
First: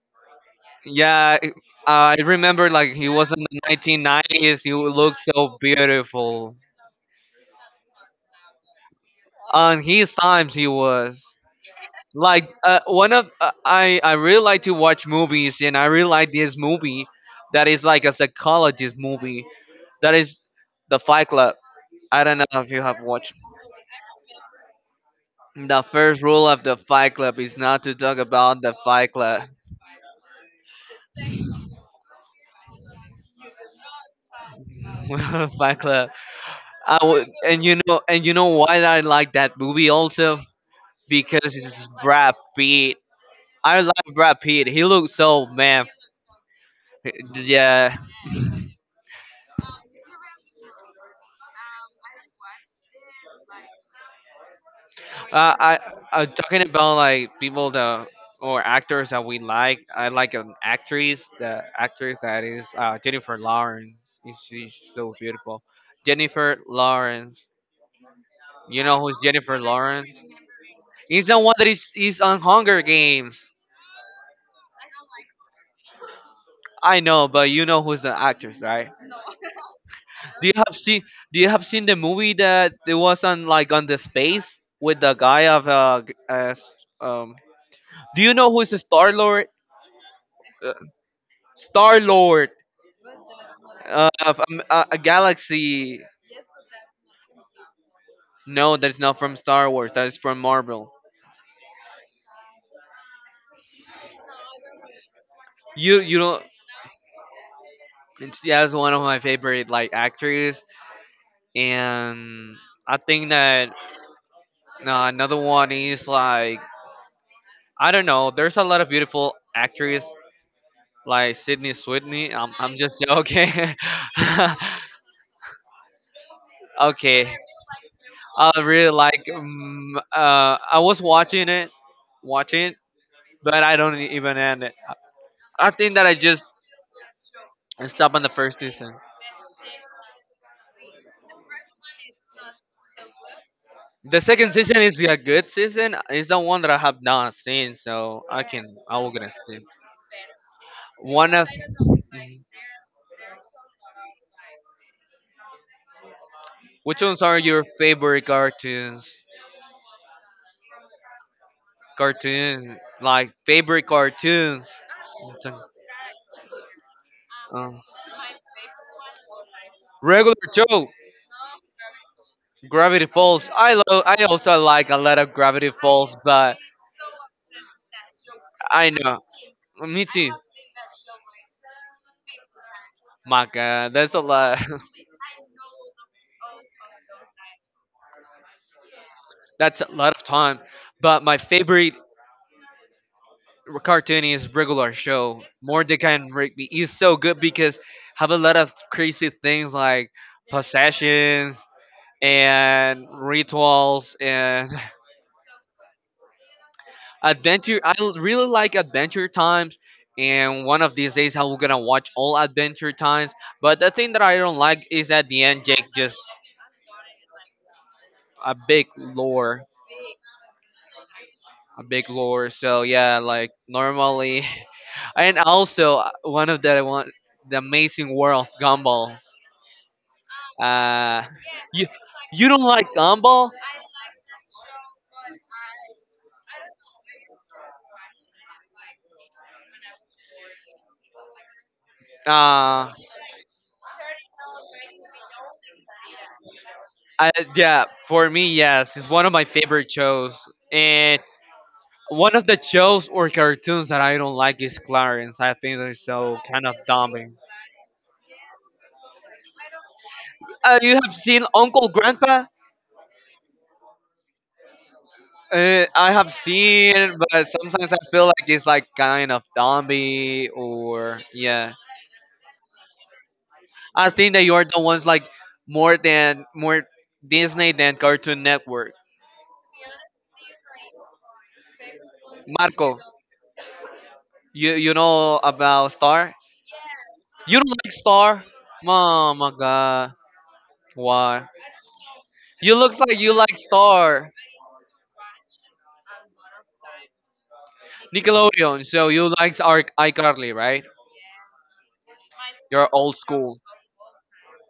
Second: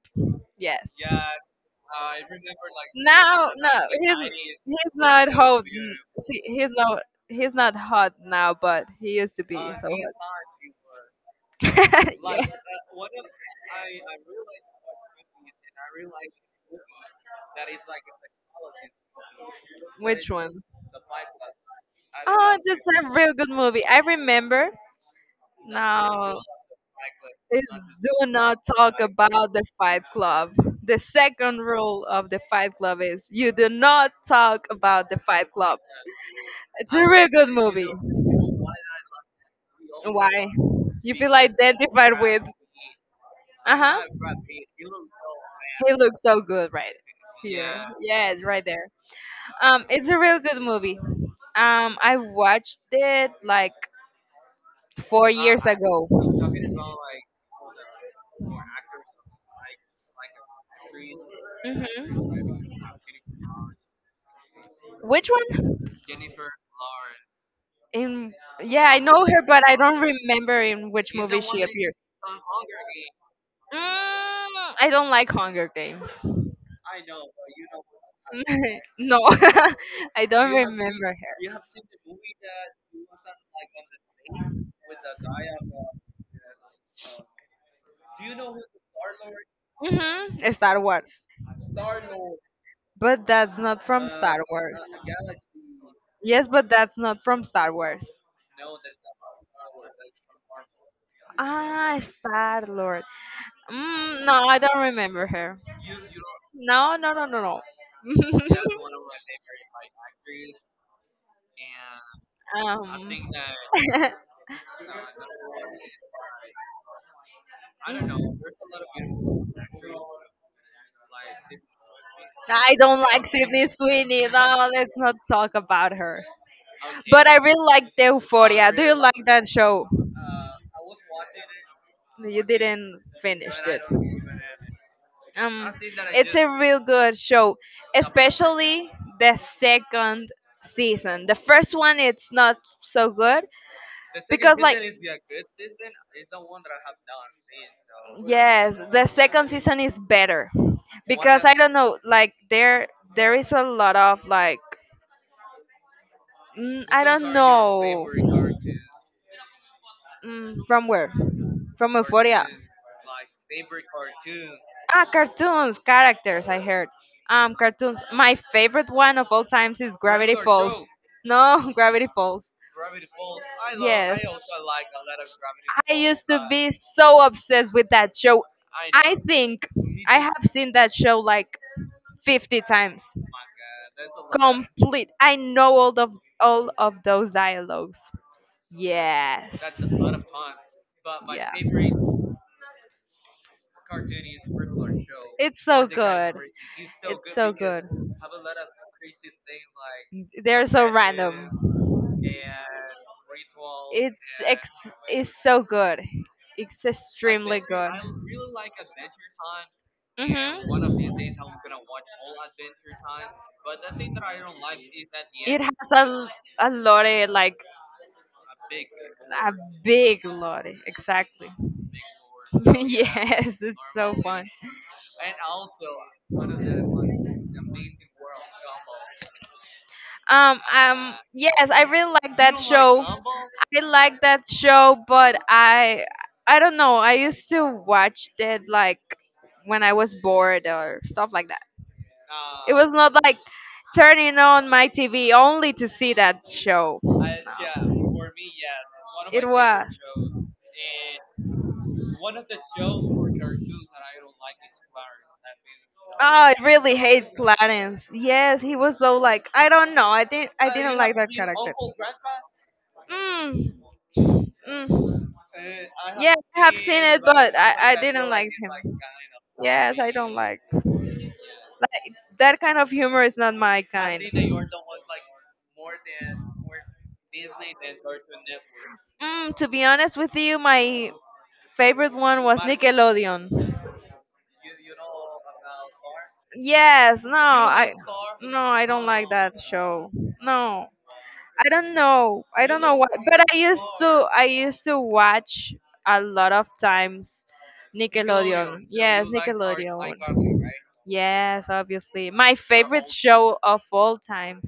B: Yes.
A: Yeah, I I remember like he was in
B: Now,
A: the
B: no, like the he's nineteen nineties,
A: nineteen nineties. He
B: he's
A: looked
B: not
A: so
B: hot. n- See,
A: beautiful.
B: he's not he's not hot now, but he used to be.
A: On
B: So
A: his times, he was
B: hot. Yeah.
A: like uh, one of uh, I I really like to watch movies, and I really like this movie that is like a psychologist movie that
B: Which
A: is
B: one?
A: the Fight Club. I don't know
B: Oh,
A: if you
B: that's
A: have
B: a real
A: watched.
B: good movie. I remember.
A: The first
B: Now,
A: rule of the Fight Club is
B: is
A: not to talk
B: do not
A: about the
B: talk
A: Fight Club.
B: about the Fight Club. The second rule of the Fight Club is you do not talk about the Fight
A: Fight
B: Club.
A: Club.
B: It's a
A: I
B: real
A: would,
B: good
A: and you
B: movie.
A: know, and you know why I like that movie also
B: Why? You feel
A: because it's
B: identified
A: Brad
B: with?
A: Pitt.
B: Uh
A: I
B: huh.
A: like Brad Pitt. He looks so man.
B: He looks so good right here.
A: Yeah.
B: Yes, right there. Um, it's a real good movie. Um, I watched it like four
A: Uh,
B: years
A: I I
B: ago.
A: talking about like people that or actors that we like. I like an actress. The actress that
B: Hmm.
A: is uh, Jennifer Lawrence. She's so
B: Which
A: beautiful.
B: one?
A: Jennifer Lawrence.
B: In
A: You
B: yeah, I
A: know who's
B: know her,
A: Jennifer
B: but I don't
A: Lawrence?
B: remember in which
A: He's the
B: movie
A: one
B: she
A: that is
B: appeared.
A: is on Hunger Games.
B: Mm, I don't like Hunger Games.
A: I know, but you know who's the actress, right?
B: No, I
A: Do
B: don't
A: you have seen
B: remember
A: Do you
B: her.
A: have seen the movie that it was on like on the space with the guy of uh, g- uh s- um? Do you know who's the Star Lord?
B: Hmm.
A: Uh,
B: Star Wars,
A: Star Lord
B: but that's not from
A: uh,
B: Star
A: of um,
B: Wars.
A: a, a galaxy.
B: Yes, but that's not from Star Wars.
A: No, that's not from Star Wars. That is from Marvel.
B: Ah, Star Lord. Mm, no, I don't remember her.
A: You you don't.
B: No, no, no, no, no.
A: It's, yeah, it's one of my favorite like actors. And I
B: Um.
A: think that uh, another one is like I don't know. There's a lot of beautiful actors like Sydney Sweeney. I'm,
B: I
A: I'm
B: don't
A: just
B: like
A: joking.
B: Sydney Sweeney. No, let's not talk about her. But
A: Okay.
B: I really like
A: I
B: Euphoria. Do
A: really
B: you like
A: like.
B: that show?
A: Um, uh, I was watching it,
B: You
A: watching, it,
B: didn't finish
A: but I
B: it.
A: don't e-, even end it.
B: Um,
A: I think that I
B: it's a
A: just
B: real good show,
A: stopped on the first
B: especially
A: season.
B: the second season. The first one, it's not so good
A: The second
B: because like,
A: season is a good season. It's the one that I have not seen, so I can.
B: yes,
A: I
B: the
A: will gonna
B: second
A: see.
B: season is better
A: One
B: because
A: of
B: I don't know, like there, there is a lot of like, mm, I
A: Which ones
B: don't
A: are your
B: know.
A: favorite cartoons?
B: Mm, from where, from euphoria.
A: Cartoons, like favorite cartoons.
B: Ah, cartoons, characters. I heard. Um,
A: Um,
B: cartoons. My favorite one of all times is Gravity
A: Regular
B: Falls.
A: show,
B: No, Gravity Falls.
A: Gravity Falls. I love. I
B: Yes.
A: also like a lot of Gravity Falls,
B: Used to
A: but
B: be so obsessed with that show.
A: I know.
B: Think
A: Me
B: I
A: too.
B: have seen that show like fifty times.
A: My God, that's a lot.
B: Complete. I know all of all of those dialogues. That's yes.
A: That's a lot of time. But my
B: Yeah.
A: favorite cartoon is regular show.
B: It's so
A: Mordecai and
B: good,
A: Rigby is so good
B: so
A: because
B: good.
A: have a lot of crazy things like
B: They're so random.
A: possessions, and rituals
B: It's ex
A: and
B: it's so good. It's extremely
A: adventure.
B: good.
A: I l- really like Adventure Times, and
B: Mhm.
A: one of these days I'm gonna watch all Adventure Times. But the thing that I don't like is at the
B: It
A: end Jake
B: has
A: just
B: a a lot of like
A: a big
B: a
A: lore,
B: big lot, exactly.
A: a big lore. So yeah, like
B: Yes, it's so
A: normally,
B: fun.
A: and also uh, one of the one the amazing world of Gumball.
B: Um, um,
A: Uh,
B: yes, I
A: you
B: really like
A: you
B: that
A: don't like
B: show.
A: Gumball?
B: I like that show, but I, I don't know. I used to watch it like when I was bored or stuff like that. It
A: Uh,
B: was not like turning on my T V only to see that show.
A: I, yeah,
B: No.
A: for me, yes, it's one of my
B: It
A: favorite
B: was.
A: shows. And one of the shows or cartoons that I don't like is Clarence. I think they're
B: Oh,
A: so
B: I
A: kind of
B: really
A: dumbing.
B: hate Clarence. Yes, he was so, like, I don't know. I didn't. I
A: Uh,
B: didn't
A: you have
B: like that
A: seen
B: character.
A: Uncle Grandpa?
B: Mm, mm.
A: Uh, I have
B: Yeah, I have seen
A: seen,
B: it,
A: but
B: but I,
A: sometimes I
B: I
A: feel
B: didn't
A: like
B: like
A: it's
B: him.
A: like kind of
B: Yes, I don't
A: zombie
B: like.
A: or yeah.
B: Like, that kind of humor is not my
A: I
B: kind.
A: think that you're the ones like more than more Disney than Cartoon Network.
B: Mm, to be honest with you, my favorite one was
A: Marco,
B: Nickelodeon.
A: you you know about Star?
B: Yes, no,
A: You don't like
B: I
A: Star?
B: no, I don't like
A: Oh my
B: that show.
A: God,
B: No.
A: why?
B: I don't know. I
A: You
B: don't know
A: looks
B: what,
A: like you
B: but
A: like
B: I used to
A: Star.
B: I used to watch a lot of times
A: Nickelodeon.
B: Nickelodeon.
A: So
B: Yes,
A: you likes our
B: Nickelodeon.
A: iCarly, right?
B: Yes, obviously. My
A: You're
B: favorite
A: old school,
B: show of all times.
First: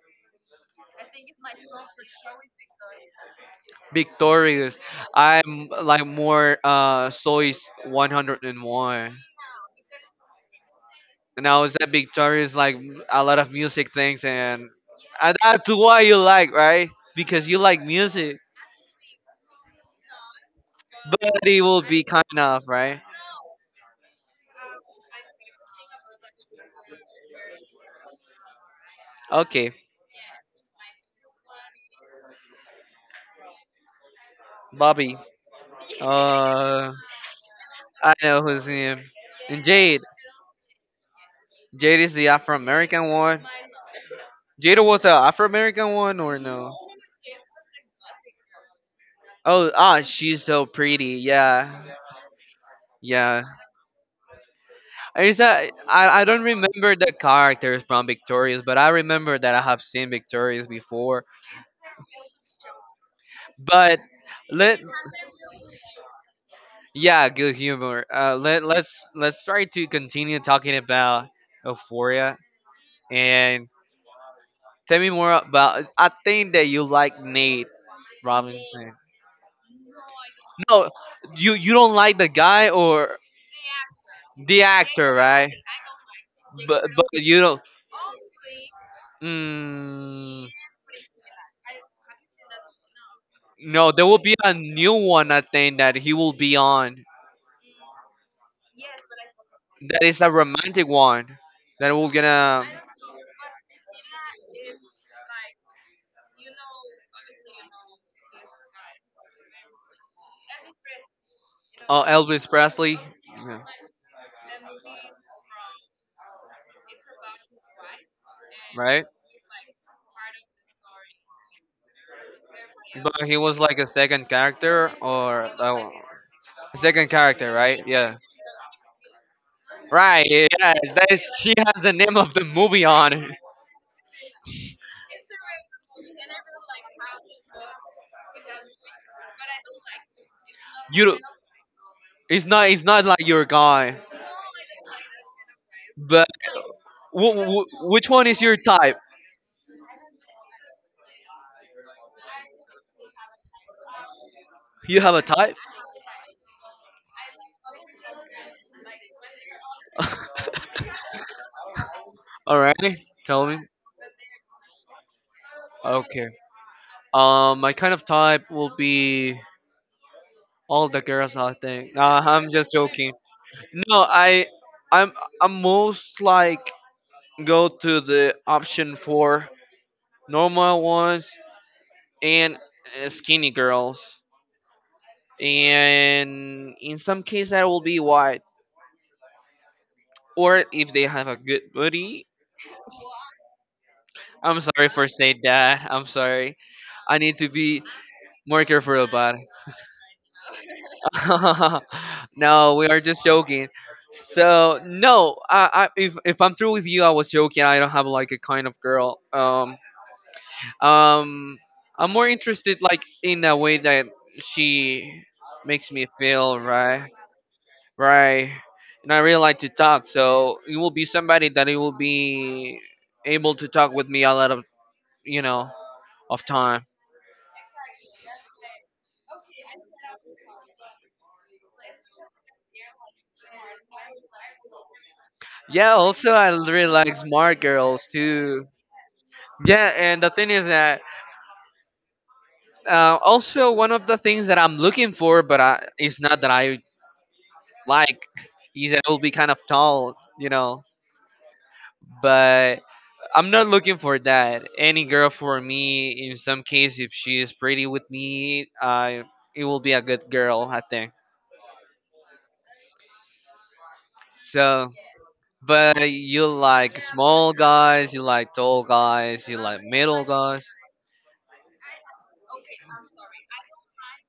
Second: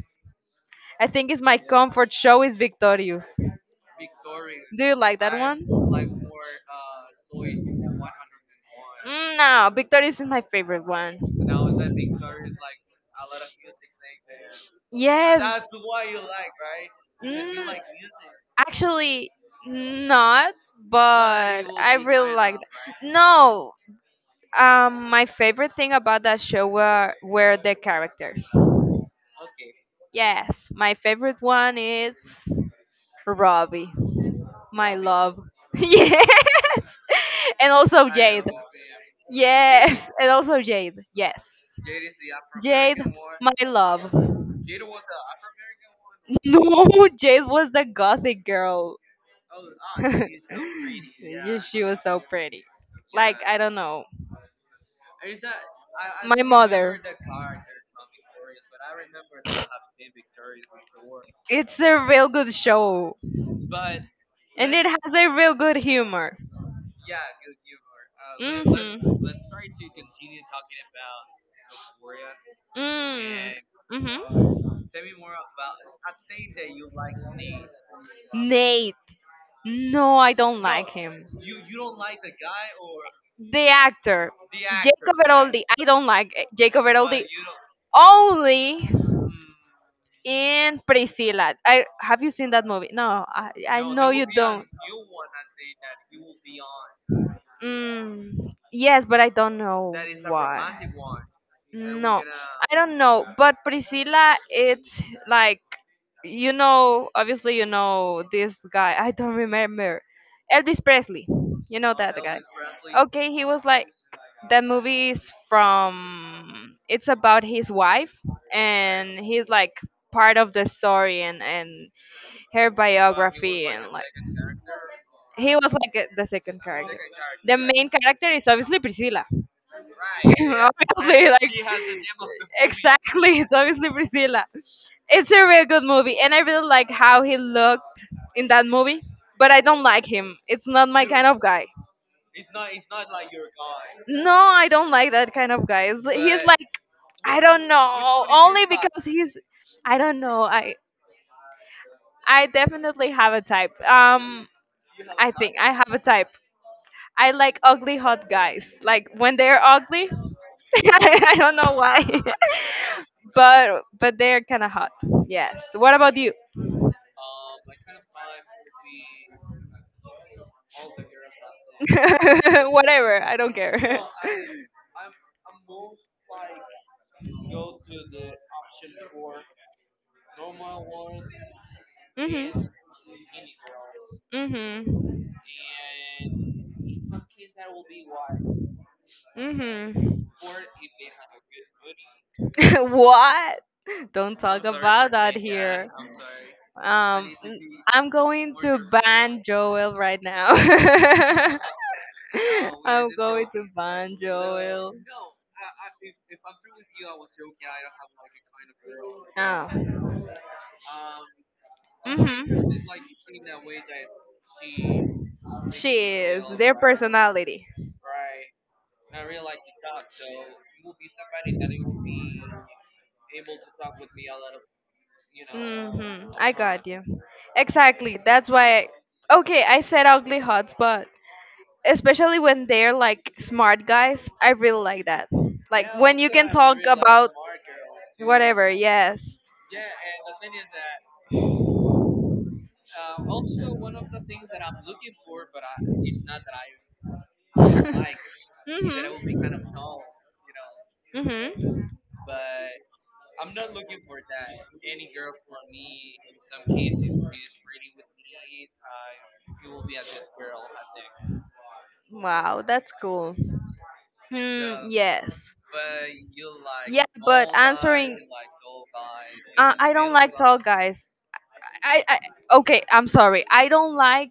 B: I think it's my comfort show is Victorious.
A: victorious.
B: Do you like that
A: I'm
B: one?
A: like more uh Soy's one hundred one.
B: Mm, no, Victorious is my favorite one.
A: Now is that victorious like a lot of music things, and, and
B: Yes.
A: that's why you like, right? Because you
B: Mm,
A: like music,
B: Actually, not,
A: but it
B: but
A: will
B: I
A: be
B: really
A: kind
B: liked
A: of
B: it.
A: right.
B: No, um, my favorite thing about that show were, were the characters.
A: Okay,
B: Yes, my favorite one is Robbie, my
A: Bobby.
B: love. Yes,
A: Uh,
B: and also
A: I
B: Jade.
A: know who's him. And Jade.
B: Yes, and also Jade. Yes.
A: Jade is the Afro
B: Jade,
A: American one.
B: my love.
A: Jada was the Afro American one or no?
B: No, Jade was the gothic girl.
A: Oh, ah, she's so pretty.
B: You- she
A: Yeah,
B: was so pretty. Like
A: yeah.
B: I don't know,
A: Is that I? I
B: my
A: don't remember
B: mother.
A: the characters from Victorious, but I remember that I have seen Victorious before.
B: It's a real good show,
A: But
B: and
A: let
B: it has a real good humor.
A: Yeah, good humor. Uh, let let's
B: Mhm.
A: let's try to continue talking about Euphoria
B: Mm.
A: and
B: Mhm.
A: tell me more about. I think that you like Nate
B: Nate.
A: Robinson.
B: No, I don't like
A: No,
B: him.
A: you you don't like the guy or
B: The actor,
A: the actor,
B: Jacob
A: right?
B: Elordi. I don't like eh, Jacob
A: But but
B: Elordi.
A: you don't
B: Only
A: Mm,
B: in Priscilla. I Have you seen that movie? No, I, I
A: No, there
B: know
A: will
B: you
A: be a
B: don't.
A: new one. I think that he will be on.
B: Mm, yes, but I don't know
A: That is a romantic
B: why.
A: one. That we're
B: No,
A: gonna.
B: I don't know. But Priscilla, it's like you know, obviously you know this guy. I don't remember Elvis Presley. You know
A: Oh,
B: that guy.
A: Elvis Presley.
B: Okay, he
A: Yeah,
B: was like that movie is from. It's about his wife,
A: right?
B: and he's like part of the story, and and her
A: But he was
B: biography
A: like a
B: and like
A: second character or
B: he was
A: oh,
B: like a- the second
A: a
B: character.
A: second character,
B: The
A: right?
B: main
A: Yeah.
B: character is obviously Priscilla.
A: Right. Yeah. That is.
B: Obviously, like
A: She has the name of the movie on.
B: exactly, it's obviously Priscilla. It's a real good movie, and I really like how he looked in that movie. But I don't like him. It's not my
A: You.
B: kind of guy.
A: It's not. It's not like your guy.
B: No, I don't like that kind of guy. It's-
A: But
B: He's like
A: w-
B: I don't
A: w- which
B: know.
A: one is your
B: Only
A: type?
B: because he's I don't know. I I definitely have a type. Um,
A: You have a
B: I think
A: type?
B: I have a type. I like ugly hot guys. Like when they're ugly, I don't know why,
A: Alright. Tell me.
B: but but they're kind of hot. Yes. What about
A: Okay.
B: you?
A: Um, my kind of type will be all the girls. I think. Nah, I'm just joking.
B: Whatever. I don't care.
A: No, I, I'm, I'm most like go to the option for normal ones and
B: Mhm.
A: uh, skinny girls,
B: Mhm.
A: and in some case that will be white,
B: Mhm.
A: or if they have a good body,
B: What? Don't
A: I'm
B: talk
A: sorry
B: about
A: for
B: that
A: saying
B: here.
A: that. I'm sorry. I
B: Um,
A: need to
B: n-
A: be
B: I'm going
A: more
B: to
A: careful about
B: ban Joel right now.
A: it. No, we are
B: I'm
A: just
B: going to
A: joking.
B: ban
A: So
B: Joel.
A: no, I, I if if I'm through with you, I was joking. I don't have like a kind of girl. Um,
B: Oh.
A: um, I'm more
B: Mhm.
A: interested like in a way that she
B: She
A: makes me
B: is
A: feel
B: their
A: right,
B: personality.
A: right. And I really like to talk, so it will be somebody that it will be able to talk with me a lot of you know
B: Mhm.
A: of
B: I got
A: time.
B: you. Exactly. That's why. Okay, I said ugly hots, but especially when they're like smart guys, I really like that. Like
A: Yeah,
B: when you
A: also
B: can
A: I
B: talk
A: really like
B: about
A: smart girls
B: whatever.
A: too.
B: Yes.
A: Yeah, and the thing is that uh, also one of the things that I'm looking for, but I, it's not that I
B: Mhm.
A: like, is that it will be kind of tall, you know.
B: Mhm.
A: But I'm not looking for that. Any girl for me, in some case, if she is pretty with me, uh, it will be a good girl, I think.
B: Wow, that's cool. Hmm.
A: So,
B: Yes.
A: but you like
B: Yeah, but
A: small guys, you
B: answering.
A: like tall guys, you
B: Uh,
A: like
B: I don't
A: middle
B: like tall
A: guys,
B: guys. I, I Okay. I'm sorry. I don't like.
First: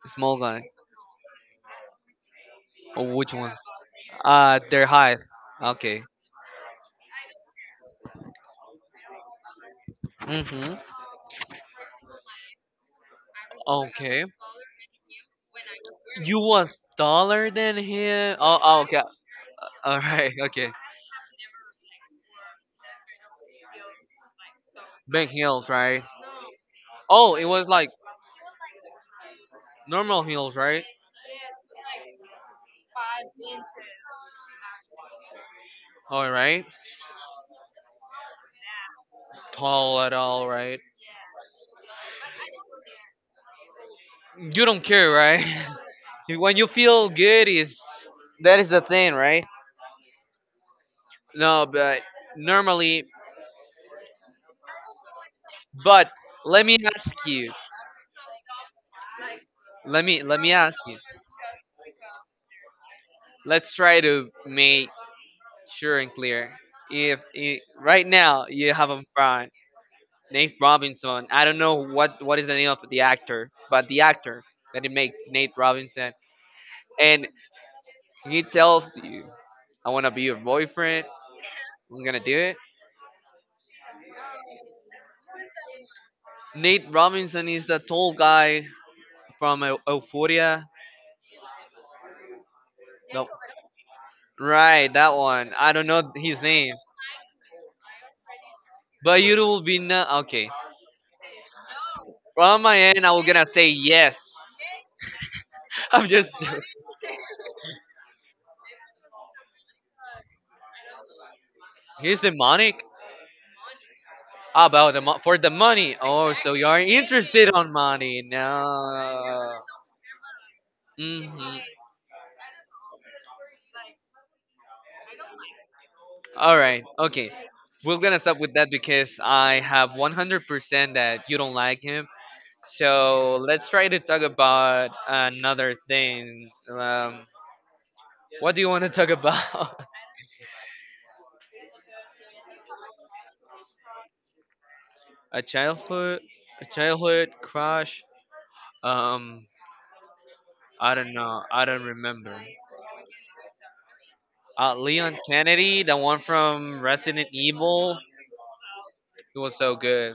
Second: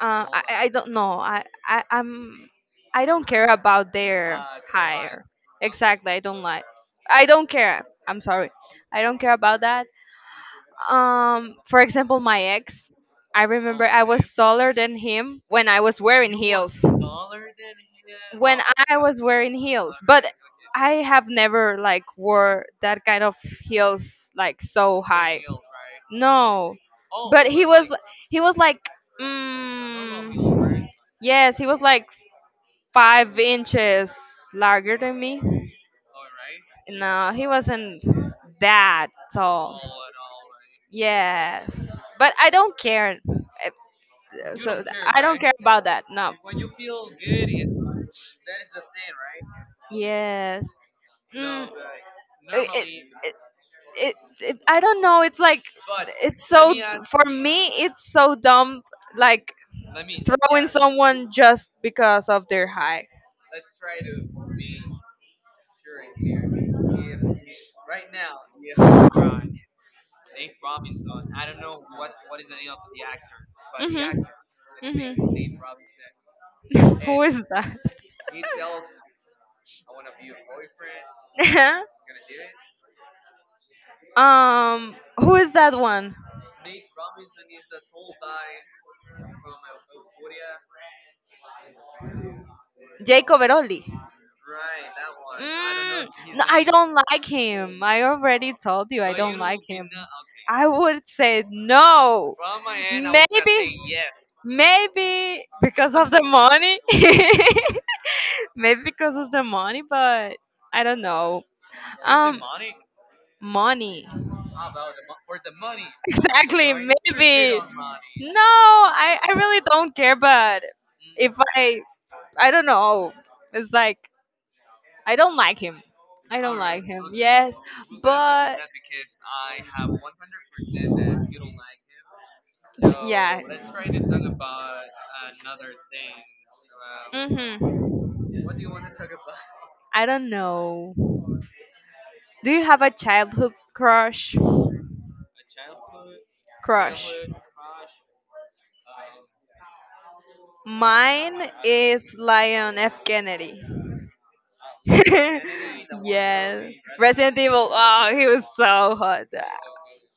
B: Uh,
A: small
B: I
A: guys,
B: I don't know. I I I'm. I
A: or
B: don't
A: which
B: care
A: one?
B: about their
A: Uh, their height.
B: hire.
A: Okay.
B: Exactly. I don't like. I don't care. I'm sorry. I don't care about that.
A: Mm-hmm.
B: Um, for example, my ex, I remember I
A: Okay.
B: was taller than him when I was wearing
A: You
B: heels.
A: was taller than him. Oh,
B: When
A: oh
B: I
A: okay.
B: was wearing heels,
A: All
B: but
A: right. Okay.
B: I have never like wore that kind of heels like so
A: Big
B: high.
A: heels, right?
B: No,
A: Oh, it
B: but he
A: was like
B: was he was like
A: normal heels, right?
B: mm, yes, he was like five inches larger than me.
A: All right.
B: No, he wasn't that tall.
A: Tall at all, right?
B: Yes, but I don't care. If,
A: You
B: so
A: don't
B: th-
A: care,
B: I don't
A: right?
B: care about that. No.
A: When you feel good is that is the thing, right?
B: Yes.
A: No,
B: Mm,
A: but
B: it,
A: normally.
B: it, it, it, it, I don't know. It's like
A: But
B: it's
A: let
B: so
A: me
B: for
A: ask you.
B: me. It's so dumb. Like
A: Let me let me
B: throwing
A: ask
B: someone just because of their height.
A: Let's try to make sure and clear. If I right now you have a friend named Robinson, I don't know what what is the name of the actor, but the
B: Mhm.
A: actor that he makes Nate
B: Mhm.
A: Robinson,
B: Who
A: and
B: is that?
A: he tells you, "I want to be your boyfriend. I'm gonna do it."
B: Um, who is that one?
A: Nate Robinson is the tall guy from Eu- Euphoria. No,
B: Jacob Eroli.
A: right, that one. I don't
B: Mm,
A: know his
B: no, I
A: name,
B: don't like him. I already told you I
A: but you
B: don't like
A: will be
B: him.
A: not okay.
B: I would say no.
A: From my end, I was gonna say
B: Maybe,
A: yes.
B: maybe because
A: I'm
B: of the
A: just.
B: money. Maybe because of the money, but I don't know.
A: He's
B: Um,
A: demonic.
B: Money.
A: Ah, about the mo- for the money. Oh, so you
B: Exactly,
A: are interested
B: maybe.
A: on money?
B: No, I, I
A: No.
B: really don't care, but if
A: Mhm.
B: I I don't know. It's like, I don't like him. I
A: All
B: don't like
A: right.
B: him.
A: Okay.
B: Yes.
A: We're gonna stop with
B: But
A: that because I have one hundred percent that you don't like him.
B: yeah.
A: So let's try to talk about another thing. Um,
B: hmm
A: what do you want to talk about?
B: I don't know. Do you have a childhood crush
A: A childhood, a
B: crush
A: childhood crush. Um, I don't know.
B: Mine
A: I don't
B: is
A: remember.
B: Lion F. Kennedy.
A: Uh, Leon Kennedy, the one
B: Yes.
A: from Resident
B: Resident Evil.
A: Evil.
B: Oh, he was so hot.
A: He was so good.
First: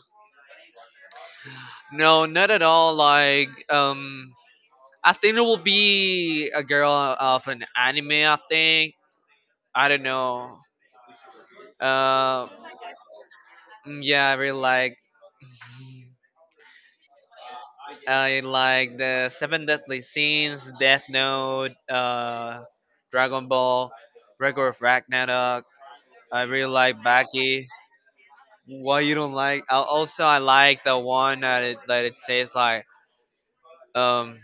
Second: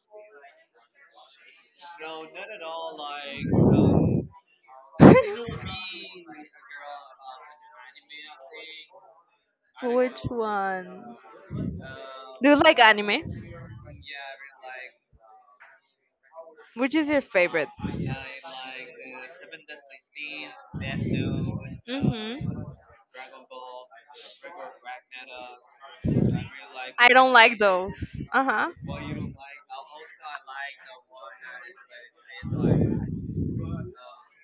A: No, not at all. Like, um, I think it will be a girl of an anime. I think I don't
B: Which
A: know.
B: one?
A: Uh,
B: Do you like anime?
A: mm, yeah, I really like
B: Which is your favorite?
A: I like the Seven Deadly Sins, Death Note, uh,
B: Mm-hmm.
A: Dragon Ball, Record of Ragnarok. I really like
B: I don't like
A: Baki.
B: those. Uh huh.
A: Why you don't like? Al- Also, I like the one that it, that it says like Um,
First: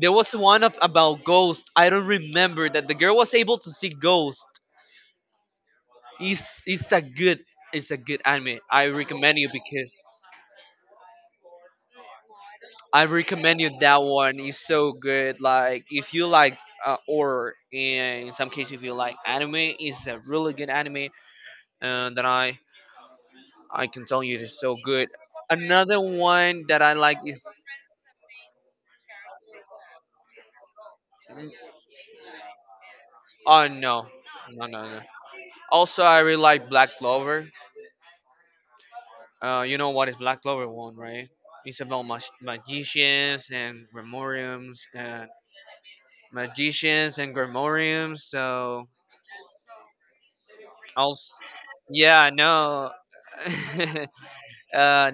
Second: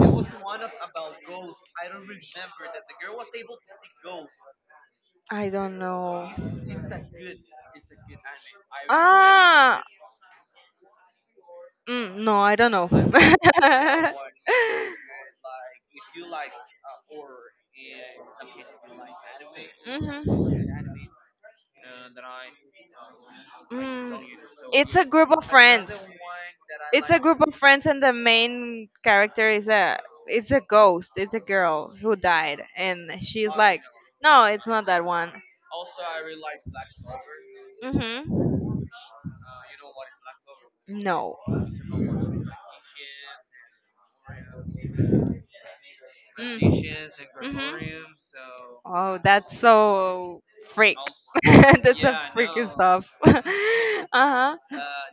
A: there was one of, about ghosts. I don't remember that the girl was able to see ghosts.
B: I don't know.
A: It's it's a good it's a good anime. I recommend you
B: Ah,
A: because
B: mm, no, I don't know.
A: I recommend you that one. It's so good. Like if you like uh, or in some case if you like anime, it's a
B: Mhm.
A: really good anime. And that I I can tell
B: Mm,
A: you it's so
B: it's a
A: good.
B: group of
A: Another
B: friends.
A: one that I
B: It's
A: like
B: a
A: is
B: group of friends, and the main character is a it's a ghost. It's a girl who died, and she's
A: oh
B: like,
A: no
B: no,
A: no
B: it's
A: no
B: not
A: no.
B: that one.
A: Also I really like Black Clover.
B: Mhm.
A: Uh, you know what is Black Clover one, right?
B: No.
A: It's about mag- magicians and Grimoriums and
B: Mm.
A: magicians and
B: Mhm.
A: Grimoriums. So
B: Oh, that's so freak.
A: I'll, s-
B: That's a
A: yeah,
B: freaky
A: no,
B: stuff. uh huh.
A: uh,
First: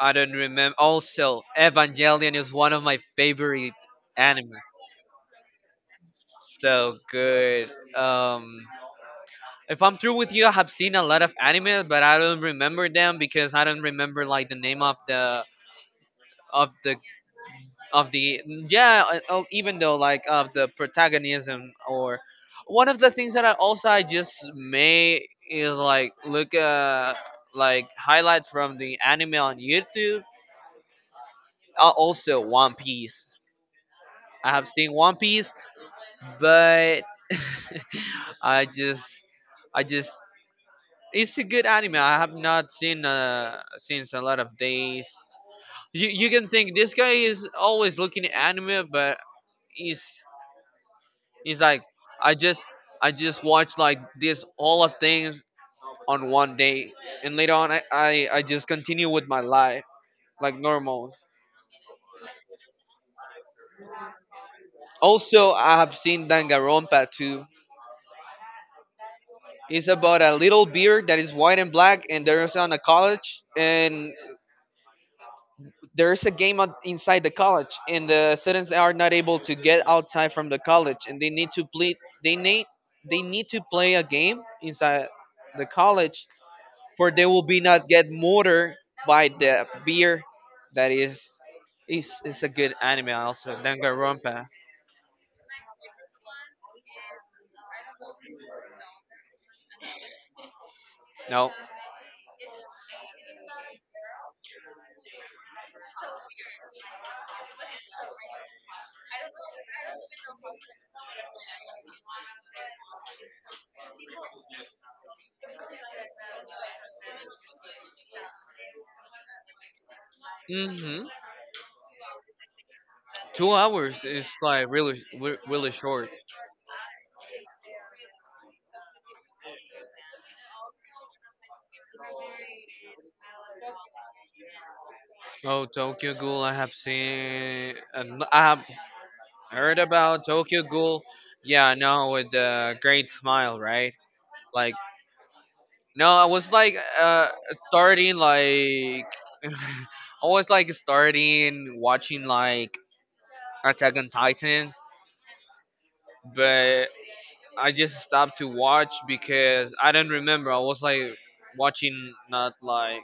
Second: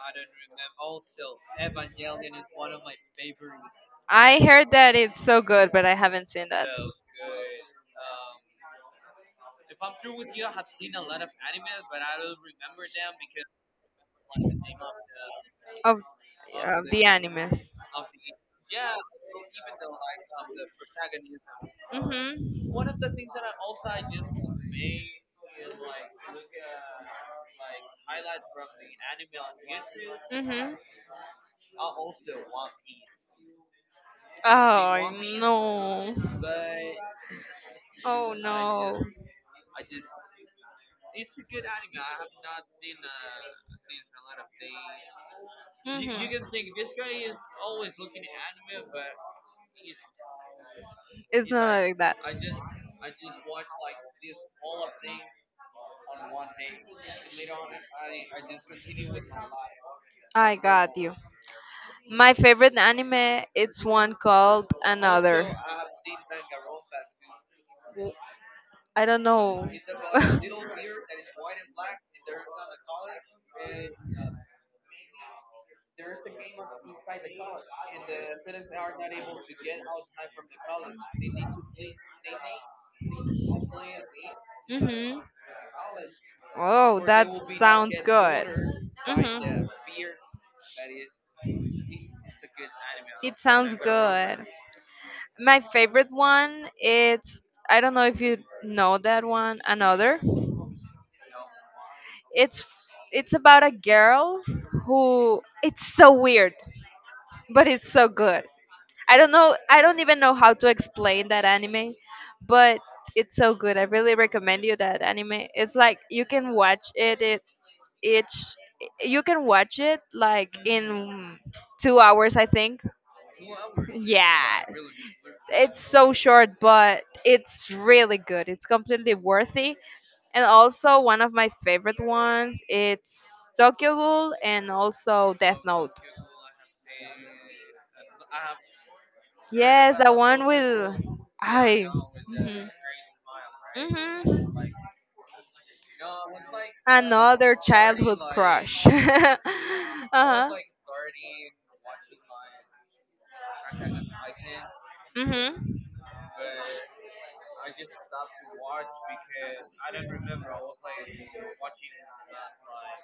A: I don't remember. Also, Evangelion is one of my favorite
B: I
A: anime.
B: heard that it's so good, but I haven't seen that
A: So good. Um, if I'm through with you, I have seen a lot of anime, but I don't remember them because I don't remember like the name of the
B: of
A: of
B: Of
A: the
B: the animes.
A: of the yeah uh, oh, even though like of the protagonism or
B: Mhm.
A: one of the things that I also I just may is like look uh like highlights from the anime on youtube
B: Mhm.
A: uh, also one piece i have seen
B: Oh
A: one piece
B: no.
A: but
B: Oh
A: i
B: no.
A: just I just it's a good anime I have not seen uh since a lot of days you,
B: Mhm.
A: you can think this guy is always looking at anime but is
B: It's
A: it's like
B: not like that.
A: I just I just watch like this all of things on one day, and later on I I, I just continue with my life like
B: I got
A: normal.
B: you. My favorite anime, it's one called
A: Also,
B: Another.
A: I have seen Dangarompa too.
B: I don't know.
A: It's about a little beer that is white and black, and there's on a college, and there's a game out inside the college, and the students are not able to get outside from the college, and they need to play. They need they need to play a game inside
B: hmm
A: the college
B: Oh,
A: for they
B: that
A: will be not
B: sounds
A: get
B: good.
A: murdered by
B: hmm
A: the beer that is is is a good anime
B: It
A: also
B: sounds
A: Danganronpa.
B: good. My favorite one, it's I don't know if you know that one. Another.
A: No.
B: It's it's about a girl who it's so weird, but it's so good. I don't know. I don't even know how to explain that anime, but it's so good. I really recommend you that anime. It's like you can watch it. It each You can watch it like
A: Mhm.
B: in two hours, I think.
A: Two hours is
B: Yeah,
A: like really re- really
B: it's
A: short.
B: so short, but it's really good. It's completely worthy, and also one of my favorite ones, it's Tokyo Ghoul and also Death
A: Oh,
B: Note.
A: Tokyo Ghoul! I have seen. Uh, n- I have heard
B: Yes, the
A: about
B: one
A: Tokyo
B: with
A: Ghoul. Yeah,
B: I.
A: no, with
B: Mhm.
A: the great smile, right?
B: Mhm.
A: Like, no, I was like uh
B: Another
A: starting
B: childhood crush.
A: like I
B: uh-huh.
A: was like starting watching like Attack on Titans,
B: Mhm.
A: but I just stopped to watch because I didn't remember. I was like watching not like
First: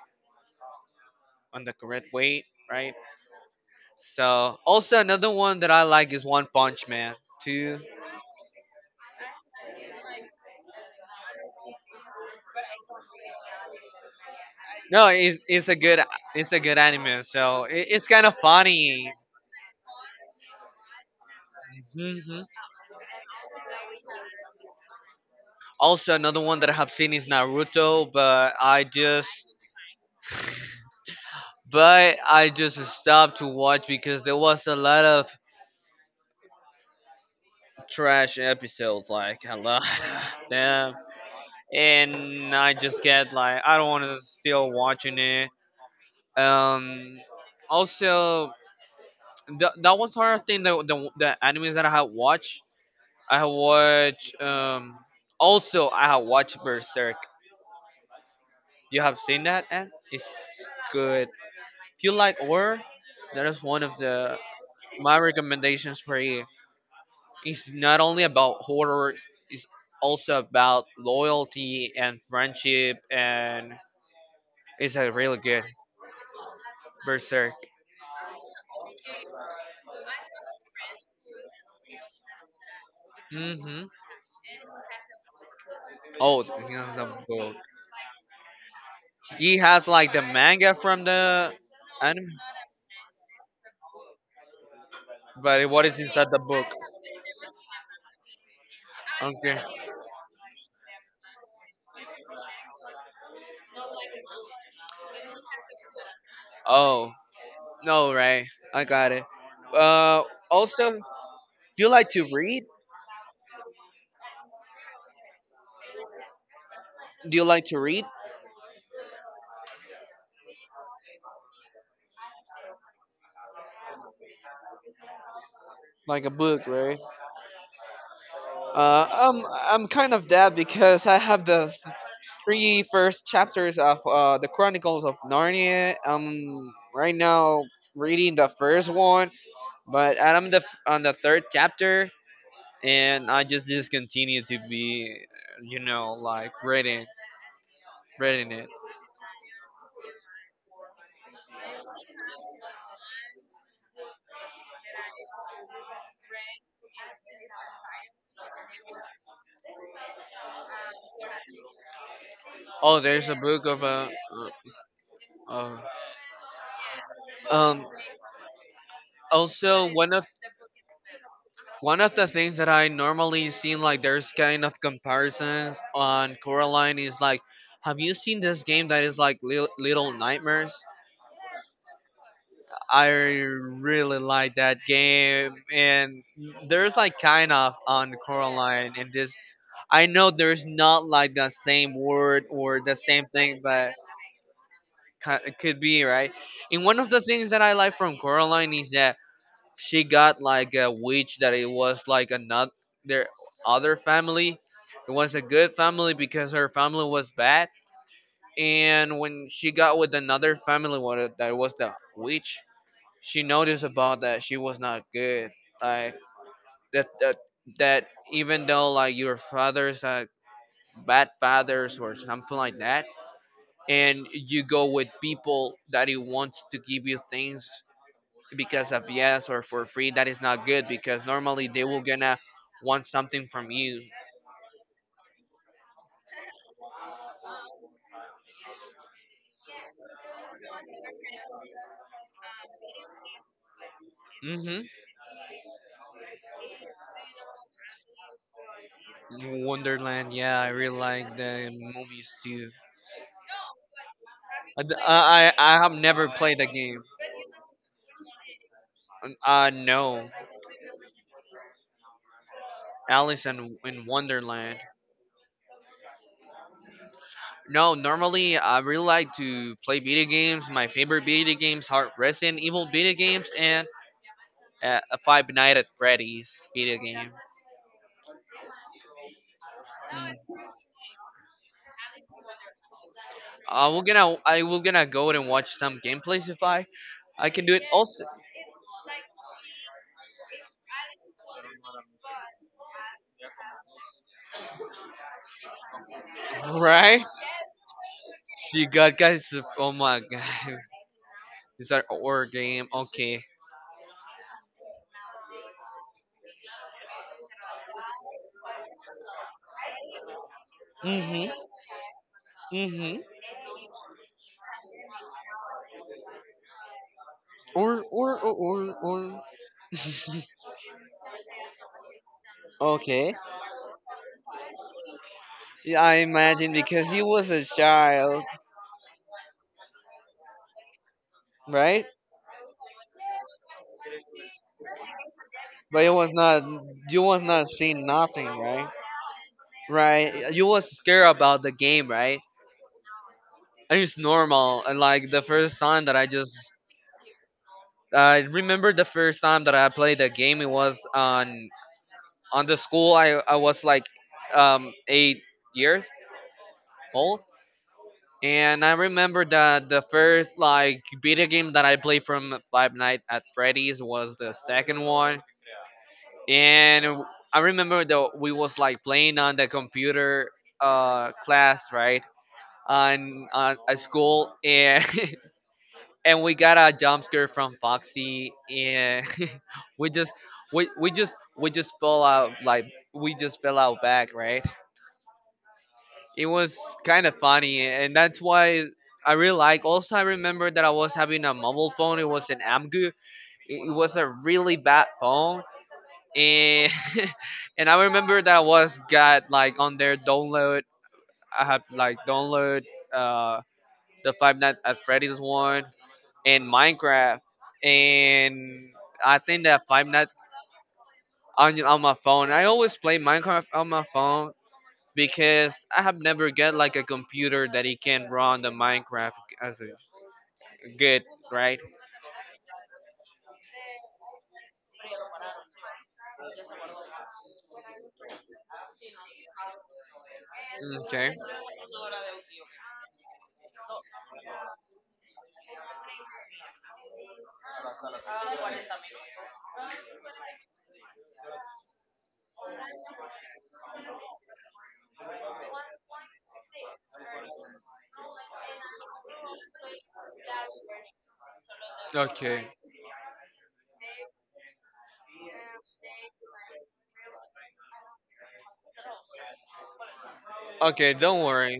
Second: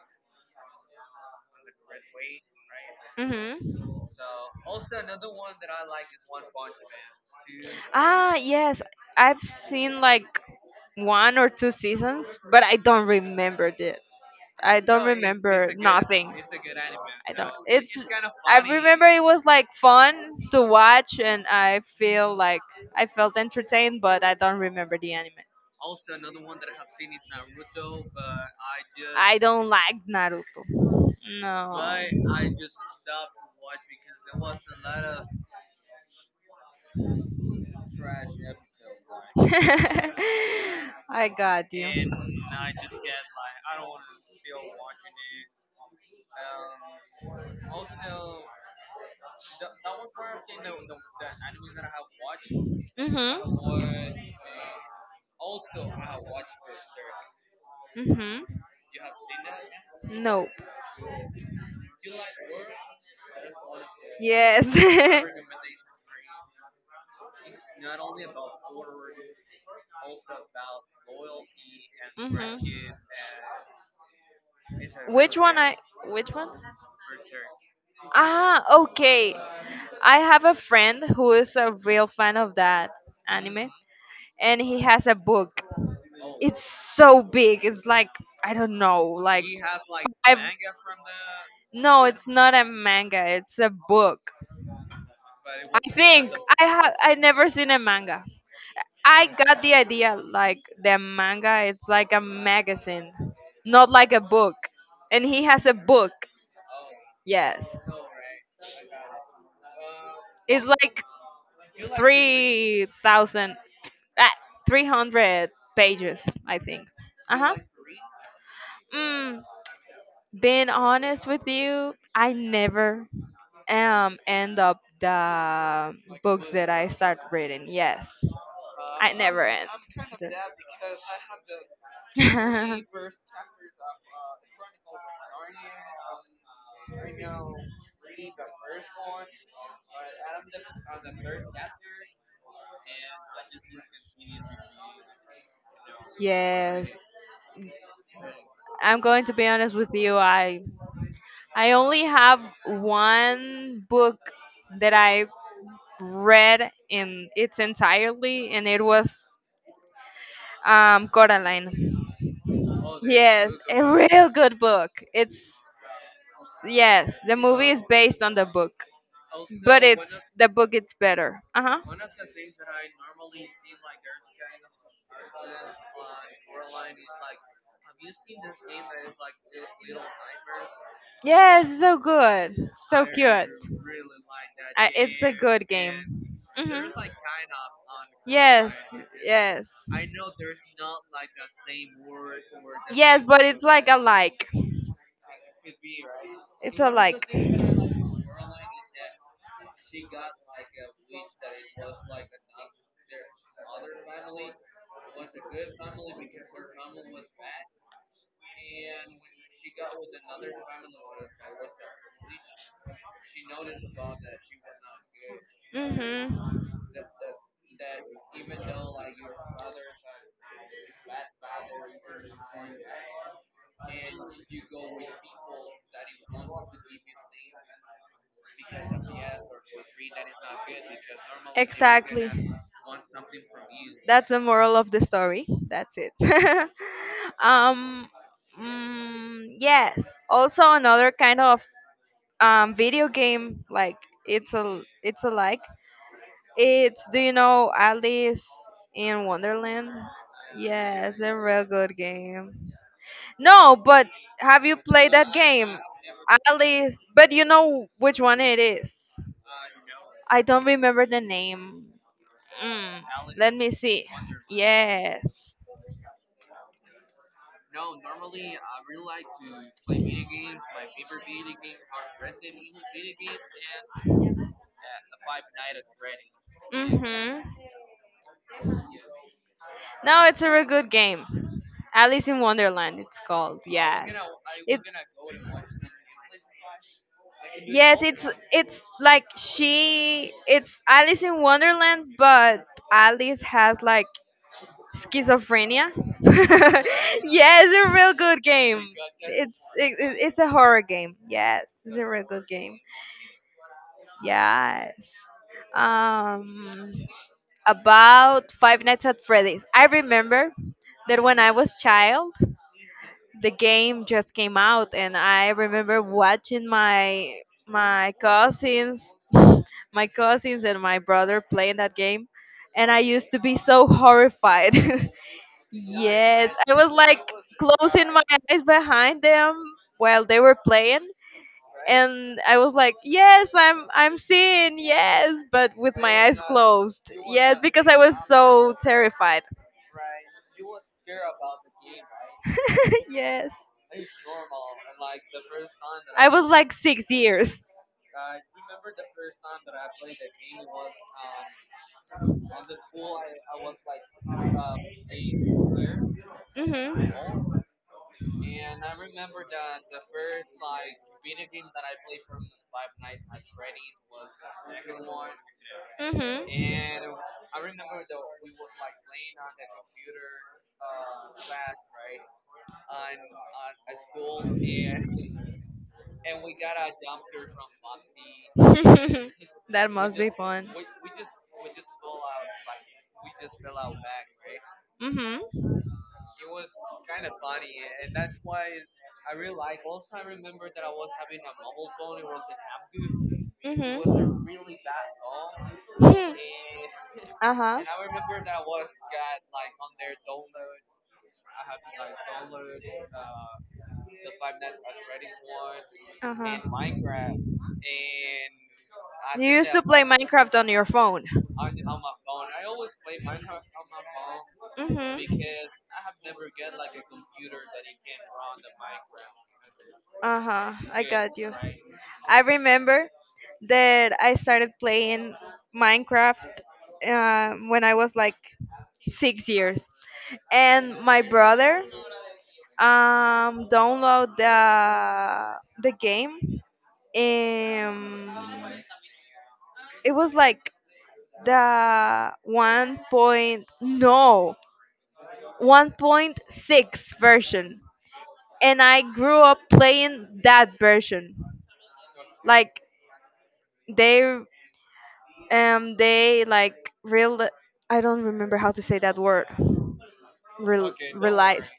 A: on the correct way, right?
B: Mhm.
A: So also another one that I like is One Punch Man. Two,
B: Ah, yes. I've seen like one or two seasons, but I don't remember. I
A: no, it's, it's
B: remember
A: a good it's a good anime. So it, it's kind of
B: remember
A: funny.
B: it was like fun to watch, and I feel
A: Hmm.
B: like I felt entertained, but I don't remember the anime.
A: Also another one that I have seen is Naruto, but I just
B: Don't like Naruto. No.
A: but I just stopped to watch because there was a lot of trash episodes, like a lot of them
B: I got.
A: and I just get like I don't want to still watching it. Um, Also th- that was another thing that the, the animes that I have watched.
B: I.
A: I have
B: Mhm.
A: watched um also I have watched Berserk.
B: See.
A: You have seen that and
B: Mhm. No.
A: it's good. If you like horror, that is one of the
B: Yes.
A: my recommendations for you. It's not only about horror. It's also about loyalty and
B: Mhm.
A: friendship and it's a really
B: Which one
A: good
B: I which one?
A: Berserk.
B: Ah, okay. I have a friend who is a real fan of that anime,
A: Mm-hmm.
B: and he has a book.
A: Oh,
B: It's
A: he has
B: so
A: a book.
B: big. It's like I don't know, like
A: He has like the
B: five.
A: manga from the
B: No, it's
A: anime,
B: not a manga. It's a book.
A: but
B: I
A: what is inside
B: think
A: the book?
B: I have I never seen a manga. I
A: Okay.
B: got the idea like the manga is like a magazine, not like a book. And he has a book.
A: Oh
B: Yes.
A: no, right? I got it. Uh,
B: It's
A: Also, do
B: like
A: you like to read?
B: three thousand, ah, three hundred pages, I think.
A: Do
B: Uh
A: you
B: huh.
A: like to read
B: Mm, Being honest with you, I never um end up the
A: like a
B: books
A: book,
B: that I
A: right?
B: start reading. Yes.
A: Uh,
B: I never
A: I'm
B: end.
A: I'm kind of that because I have the three first chapters of uh the Chronicles of Narnia. I'm right now reading the first one, but I'm the on the third chapter and I just discontinued to be, you know, like
B: Yes.
A: reading, reading it.
B: I'm going to be honest with you. I I only have one book that I read in its entirely, and it was um Coraline.
A: Oh, there's a
B: Yes,
A: book
B: a
A: of a.
B: real good book. It's
A: Uh,
B: Yes, the movie is
A: um.
B: based on the book. But
A: Also, one
B: it's
A: of
B: the book it's better. Uh-huh.
A: one of the things that I normally seen like there's kind of comparisons on Coraline is like, have you seen this game that is like Lil- Little Nightmares?
B: Yes, so good, so
A: I
B: cute.
A: really like that
B: I, it's a
A: game,
B: good
A: and
B: game. Hmm.
A: there's like kind of on
B: Yes,
A: Coraline in this.
B: yes.
A: I know there's not like the same word or the
B: Yes,
A: same
B: but
A: thing,
B: it's like
A: but
B: a like.
A: ki- it could be right.
B: It's
A: And
B: a
A: one of the
B: like.
A: things that I like from Coraline is that she got like a witch that it was like another their other family. It was a good family because her family was bad, and when she got with another family, what that was the witch, she noticed about that she was not good. Like
B: hmm
A: that that that even though like your father's a bad fathers or something like that and you go with people that he wants to give you things because of yes or for free that is not good because normally they will
B: Exactly.
A: gonna want something from you.
B: That's the moral of the story. That's it. um, mm, yes. Also, another kind of um, video game, like, it's a
A: Hmm,
B: it's a like, it's do you know Alice in Wonderland?
A: Wonderland, yeah, I really
B: Yes, a
A: like
B: real
A: the
B: good
A: movies too.
B: game. No, but have you
A: i
B: played that
A: i,
B: game?
A: I have never played the
B: Alice,
A: game.
B: but you know which one it is.
A: Uh, no.
B: I don't remember the name. Mm,
A: Alice
B: Let me
A: in, in
B: see.
A: Wonderland.
B: Yes.
A: No, normally I really like to play video games. My favorite video games are Resident Evil video games and uh, a Five Night at Freddy's video game.
B: Mm-hmm. No, it's a
A: Mm.
B: very good game. Alice in Wonderland, it's called.
A: Uh, we're
B: Yes.
A: gonna I will
B: It,
A: gonna go and watch some gameplays if I I can do it
B: yes,
A: also.
B: it's it's like she it's Alice in Wonderland, but Alice has like schizophrenia.
A: Right?
B: Yeah, it's a real good
A: She
B: game.
A: got
B: It's
A: guys. Oh
B: it, it-
A: my
B: it's a
A: god,
B: horror game. Yes,
A: is
B: it's a
A: that
B: real
A: horror
B: good game.
A: game? Okay.
B: Yes. Um, about Five Nights at Freddy's. I remember that when
A: Mhm.
B: I was child,
A: Mhm.
B: the game just came out, and I remember watching my
A: Or
B: my
A: or or or
B: cousins,
A: or.
B: my cousins and my brother playing that game, and I used
A: Okay.
B: to be so horrified.
A: Yeah, I
B: Yes,
A: imagine
B: I was
A: because he
B: like
A: was a
B: closing my
A: child,
B: eyes behind them while they were playing,
A: right?
B: and I was like, "Yes, I'm I'm seeing yes," but with
A: But you
B: my
A: was
B: eyes
A: not
B: closed.
A: you was
B: Yes,
A: not
B: because I
A: seeing
B: was
A: nothing,
B: so
A: right?
B: terrified.
A: Right. You was scared about the game, right?
B: Yes,
A: And it's normal. And like the first time that I
B: I was
A: just
B: like six years.
A: I remember the first time that I played the game. It was on on the school. I, I was like um eight years
B: Mhm,
A: old. And I remember that the first like video game that I played from Five Nights at Freddy's was the second one.
B: mhm.
A: And I remember that we was like playing on the computer uh, class, right, on on at school, and and we got a jump scare from Foxy, and
B: That
A: we
B: must be
A: just
B: fun.
A: we we just we just fell out like we just fell out back, right?
B: Mhm,
A: It was kind of funny, and that's why I really like. Also, I remember that I was having a mobile phone. It was an Amgu. It it was a
B: mhm.
A: really bad phone, and
B: Uh huh. Uh
A: and I remember
B: huh.
A: that was got like on their download. I have like download uh the Five Nights at Freddy's one and Minecraft, and I
B: You
A: think
B: used
A: that
B: to play
A: Five Nights
B: Minecraft on your phone.
A: on on my phone. I always play Minecraft on my phone
B: Mhm.
A: because I have never get like a computer that it can run the Minecraft as a
B: Uh huh. I
A: good
B: got you.
A: right.
B: I remember that I started playing Minecraft um, when I was like six years, and my
A: Okay.
B: brother um, download the the game. Um, it was like the one point no one point six version, and I grew up playing that version.
A: Okay.
B: Like they um they like real, I don't remember how to say that word. Rel-
A: Okay, don't
B: Realized,
A: worry.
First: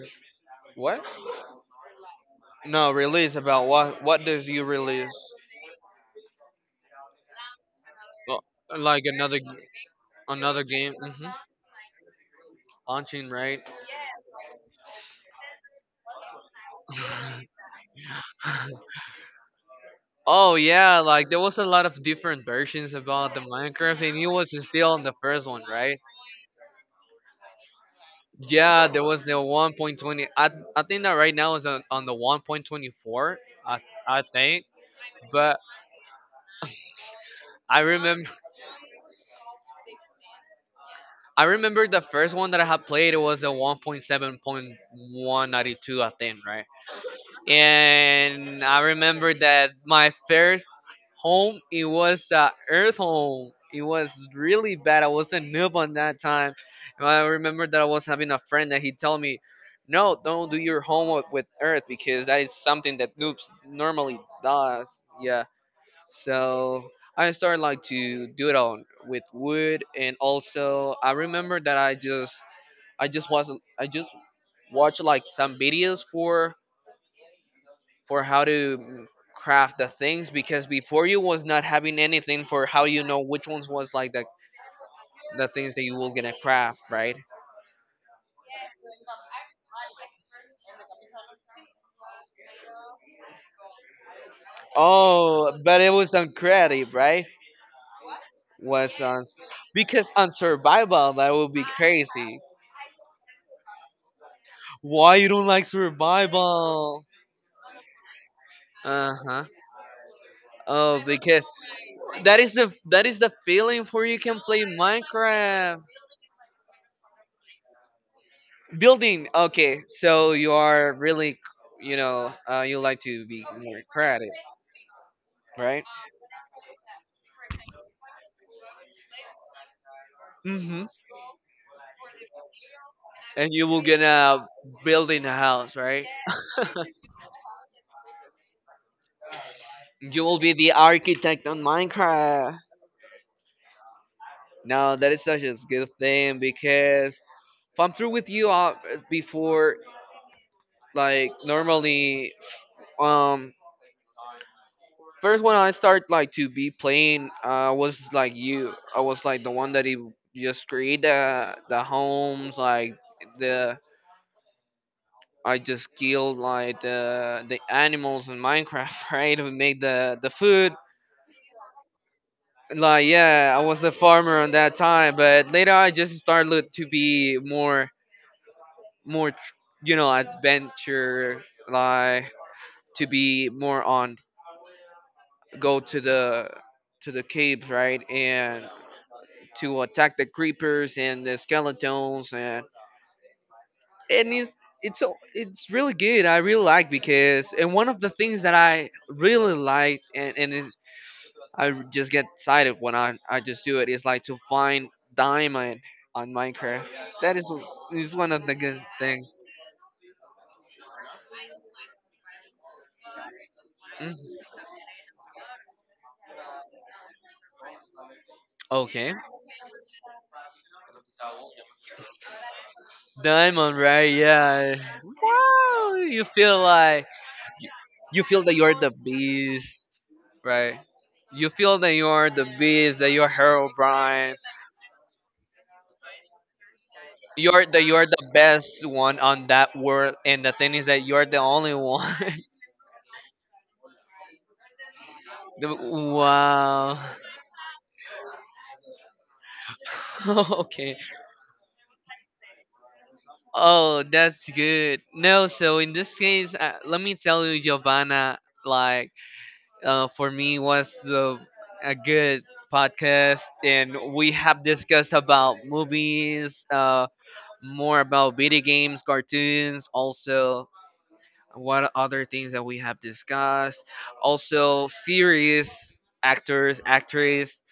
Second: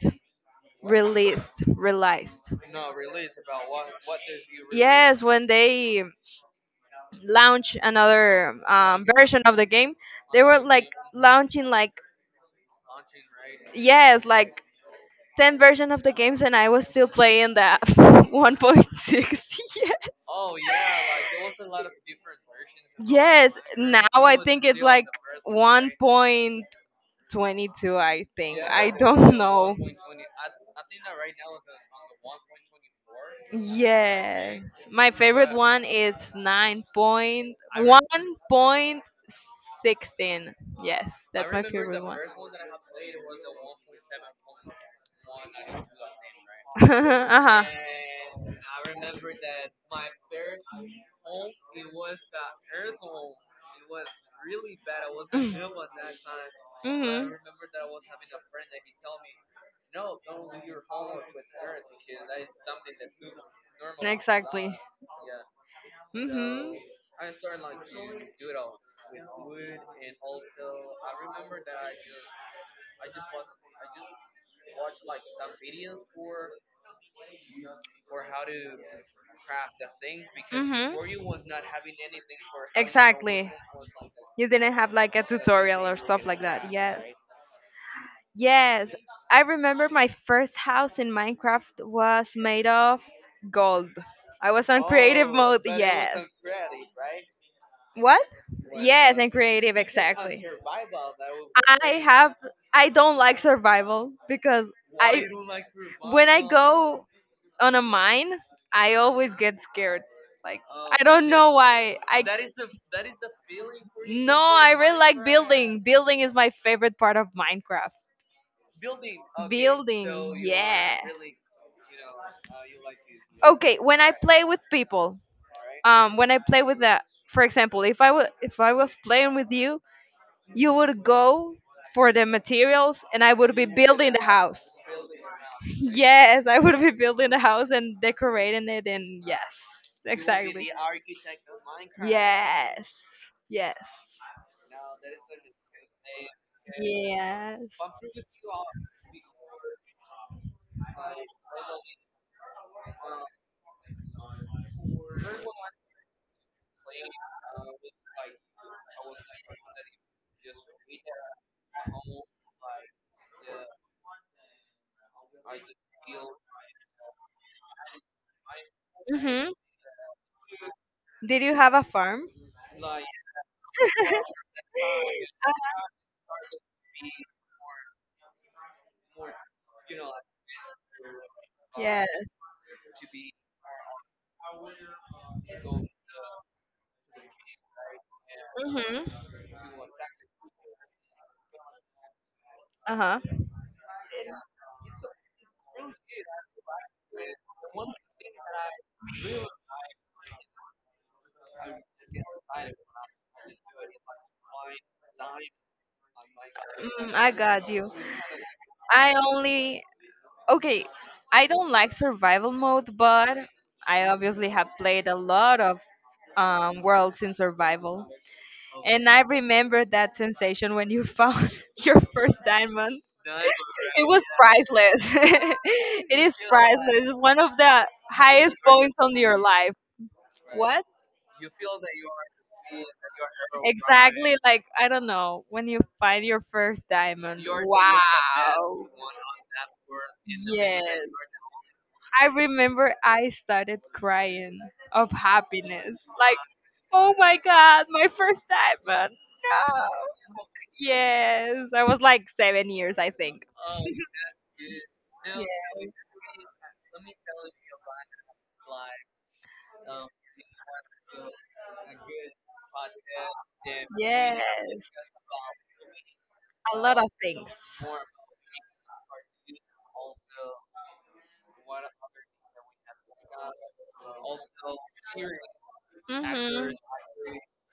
A: What?
B: released, realized.
A: No, release about what? What does you release?
B: Yes, when they launch
A: Oh,
B: another
A: like
B: um,
A: another
B: version of the game, they were
A: another game?
B: like
A: Hmm.
B: launching like
A: Launching, right?
B: yes, like ten version of the games, and I was still playing that one point six.
A: Oh yeah, like there was a lot of
B: Yes.
A: different versions about the
B: Yes,
A: Minecraft,
B: now
A: and it
B: I
A: was
B: think it's
A: still on
B: like
A: the first one, right?
B: one point twenty-two. I think
A: Yeah,
B: I
A: there was
B: don't
A: the
B: know.
A: one point twenty. I I think that right now is on, on the one point twenty-four. I I
B: Yes.
A: think,
B: My favorite
A: but
B: one is
A: I
B: nine point one.16.
A: remember
B: Yes,
A: I
B: that's my
A: remember the
B: favorite one.
A: first one that I had played. It was the one point seven point one ninety-two, I think, right?
B: uh-huh.
A: And I
B: hmm
A: remember that my first home, it was uh, Earth Home. It was really bad. I was a noob on that time. And I remember that I was having a friend that he told me, "No, don't do your homework with Earth because that is something that noobs normally
B: Exactly.
A: does." Yeah.
B: Mm-hmm.
A: So I started like to do it on with wood, and also I remember that I just I just was I just watched like some videos for for how to mm, craft the things because
B: hmm
A: before you was not having anything for how you know which
B: Exactly.
A: ones was like the,
B: You didn't have like a
A: the things that
B: tutorial
A: you
B: or
A: were
B: stuff
A: gonna
B: like that.
A: craft
B: Yes.
A: right.
B: Yes. I remember my first house in Minecraft was made of gold. I was on creative
A: Oh
B: mode.
A: but it was
B: Yes.
A: on creative right
B: What?
A: was
B: Yes,
A: on
B: and creative
A: because on
B: exactly.
A: survival that would be
B: I have
A: crazy.
B: I don't like survival because
A: Why
B: I
A: you don't like
B: when I go
A: survival?
B: on a mine, I always
A: Uh-huh.
B: get scared. Like I
A: Oh,
B: don't
A: because
B: know why. I
A: that is the that is the feeling for you
B: No,
A: can play
B: I really like building.
A: Minecraft
B: Building is my favorite part of Minecraft.
A: building. Okay,
B: Building,
A: so you are
B: yeah.
A: really, you know, uh, you like to be
B: Okay,
A: more
B: when I
A: creative,
B: play with people,
A: right?
B: um, when I play with the, for example, if I would, if I was playing with you, you
A: Mm-hmm.
B: would go for the materials, and I would
A: And
B: be
A: you will
B: building the
A: gonna
B: house.
A: building a house, right?
B: Yes, I would be building the house and decorating it, and yes,
A: You will be
B: exactly.
A: the architect on Minecraft.
B: Yes, yes,
A: No, that is such a good thing because
B: yes.
A: if I'm through with you uh, before, like normally, um, first when I start like to be playing, I was like you. I was like the one that he just create the the homes like the. I just killed like the the animals in Minecraft, right?
B: Mhm.
A: And make the the food.
B: Did you have a farm?
A: Like yeah, I was the farmer on that time, but later I just started to be more more tr- you know adventure
B: Yes.
A: like to be more on go to the to the caves, right? And
B: Mhm.
A: to attack the creepers and the skeletons and
B: Uh huh.
A: and it's it's so- it's really good. I really like because and one of the things that I really like and and is I just get excited when I I just do it is like to find diamond on Minecraft.
B: Mm, I
A: That is
B: got you.
A: is one of the good
B: I
A: things.
B: only okay. I don't like survival mode, but I
A: Mhm.
B: obviously have played a lot of um, worlds in survival. And
A: Okay,
B: I remember that sensation when you found your first diamond.
A: diamond,
B: It
A: right?
B: was
A: Yeah.
B: priceless.
A: Wow,
B: It
A: you
B: is
A: feel
B: priceless.
A: like
B: One of the
A: you feel
B: highest
A: that you're the
B: points on your life.
A: beast, right?
B: What?
A: You feel that you're the beast, that you're Harold
B: Exactly
A: Bryan,
B: like I don't know, when you find your first diamond.
A: you're that you're the best
B: Wow.
A: one on that world, and the thing
B: Yes.
A: is that you're the only one.
B: I remember I started crying of
A: The-
B: happiness. Like,
A: wow.
B: oh my god, my first diamond. No.
A: Okay.
B: Yes, I was like seven years, I think.
A: Oh, that's good.
B: Yeah.
A: No, so in this case, uh, let me tell you, Giovanna, like, uh, for me was the, a good podcast, and we
B: Yes,
A: have discussed about movies,
B: a lot of
A: uh,
B: things.
A: more about video games, cartoons, also what other things that we have discussed, also series,
B: Mm-hmm.
A: actors, actress,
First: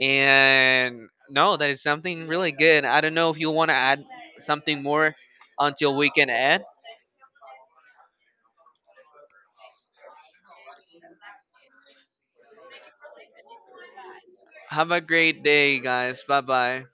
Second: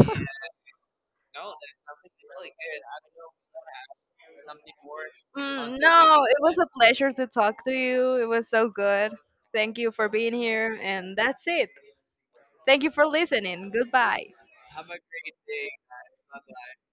A: and no, that is something really good. I don't know if you want to add something more
B: Mm,
A: until
B: no,
A: we can
B: it was
A: add.
B: a pleasure to talk to you. It was so good. Thank you for being here, and that's it. Thank you for listening. Goodbye.
A: Have a great day, guys. Bye bye.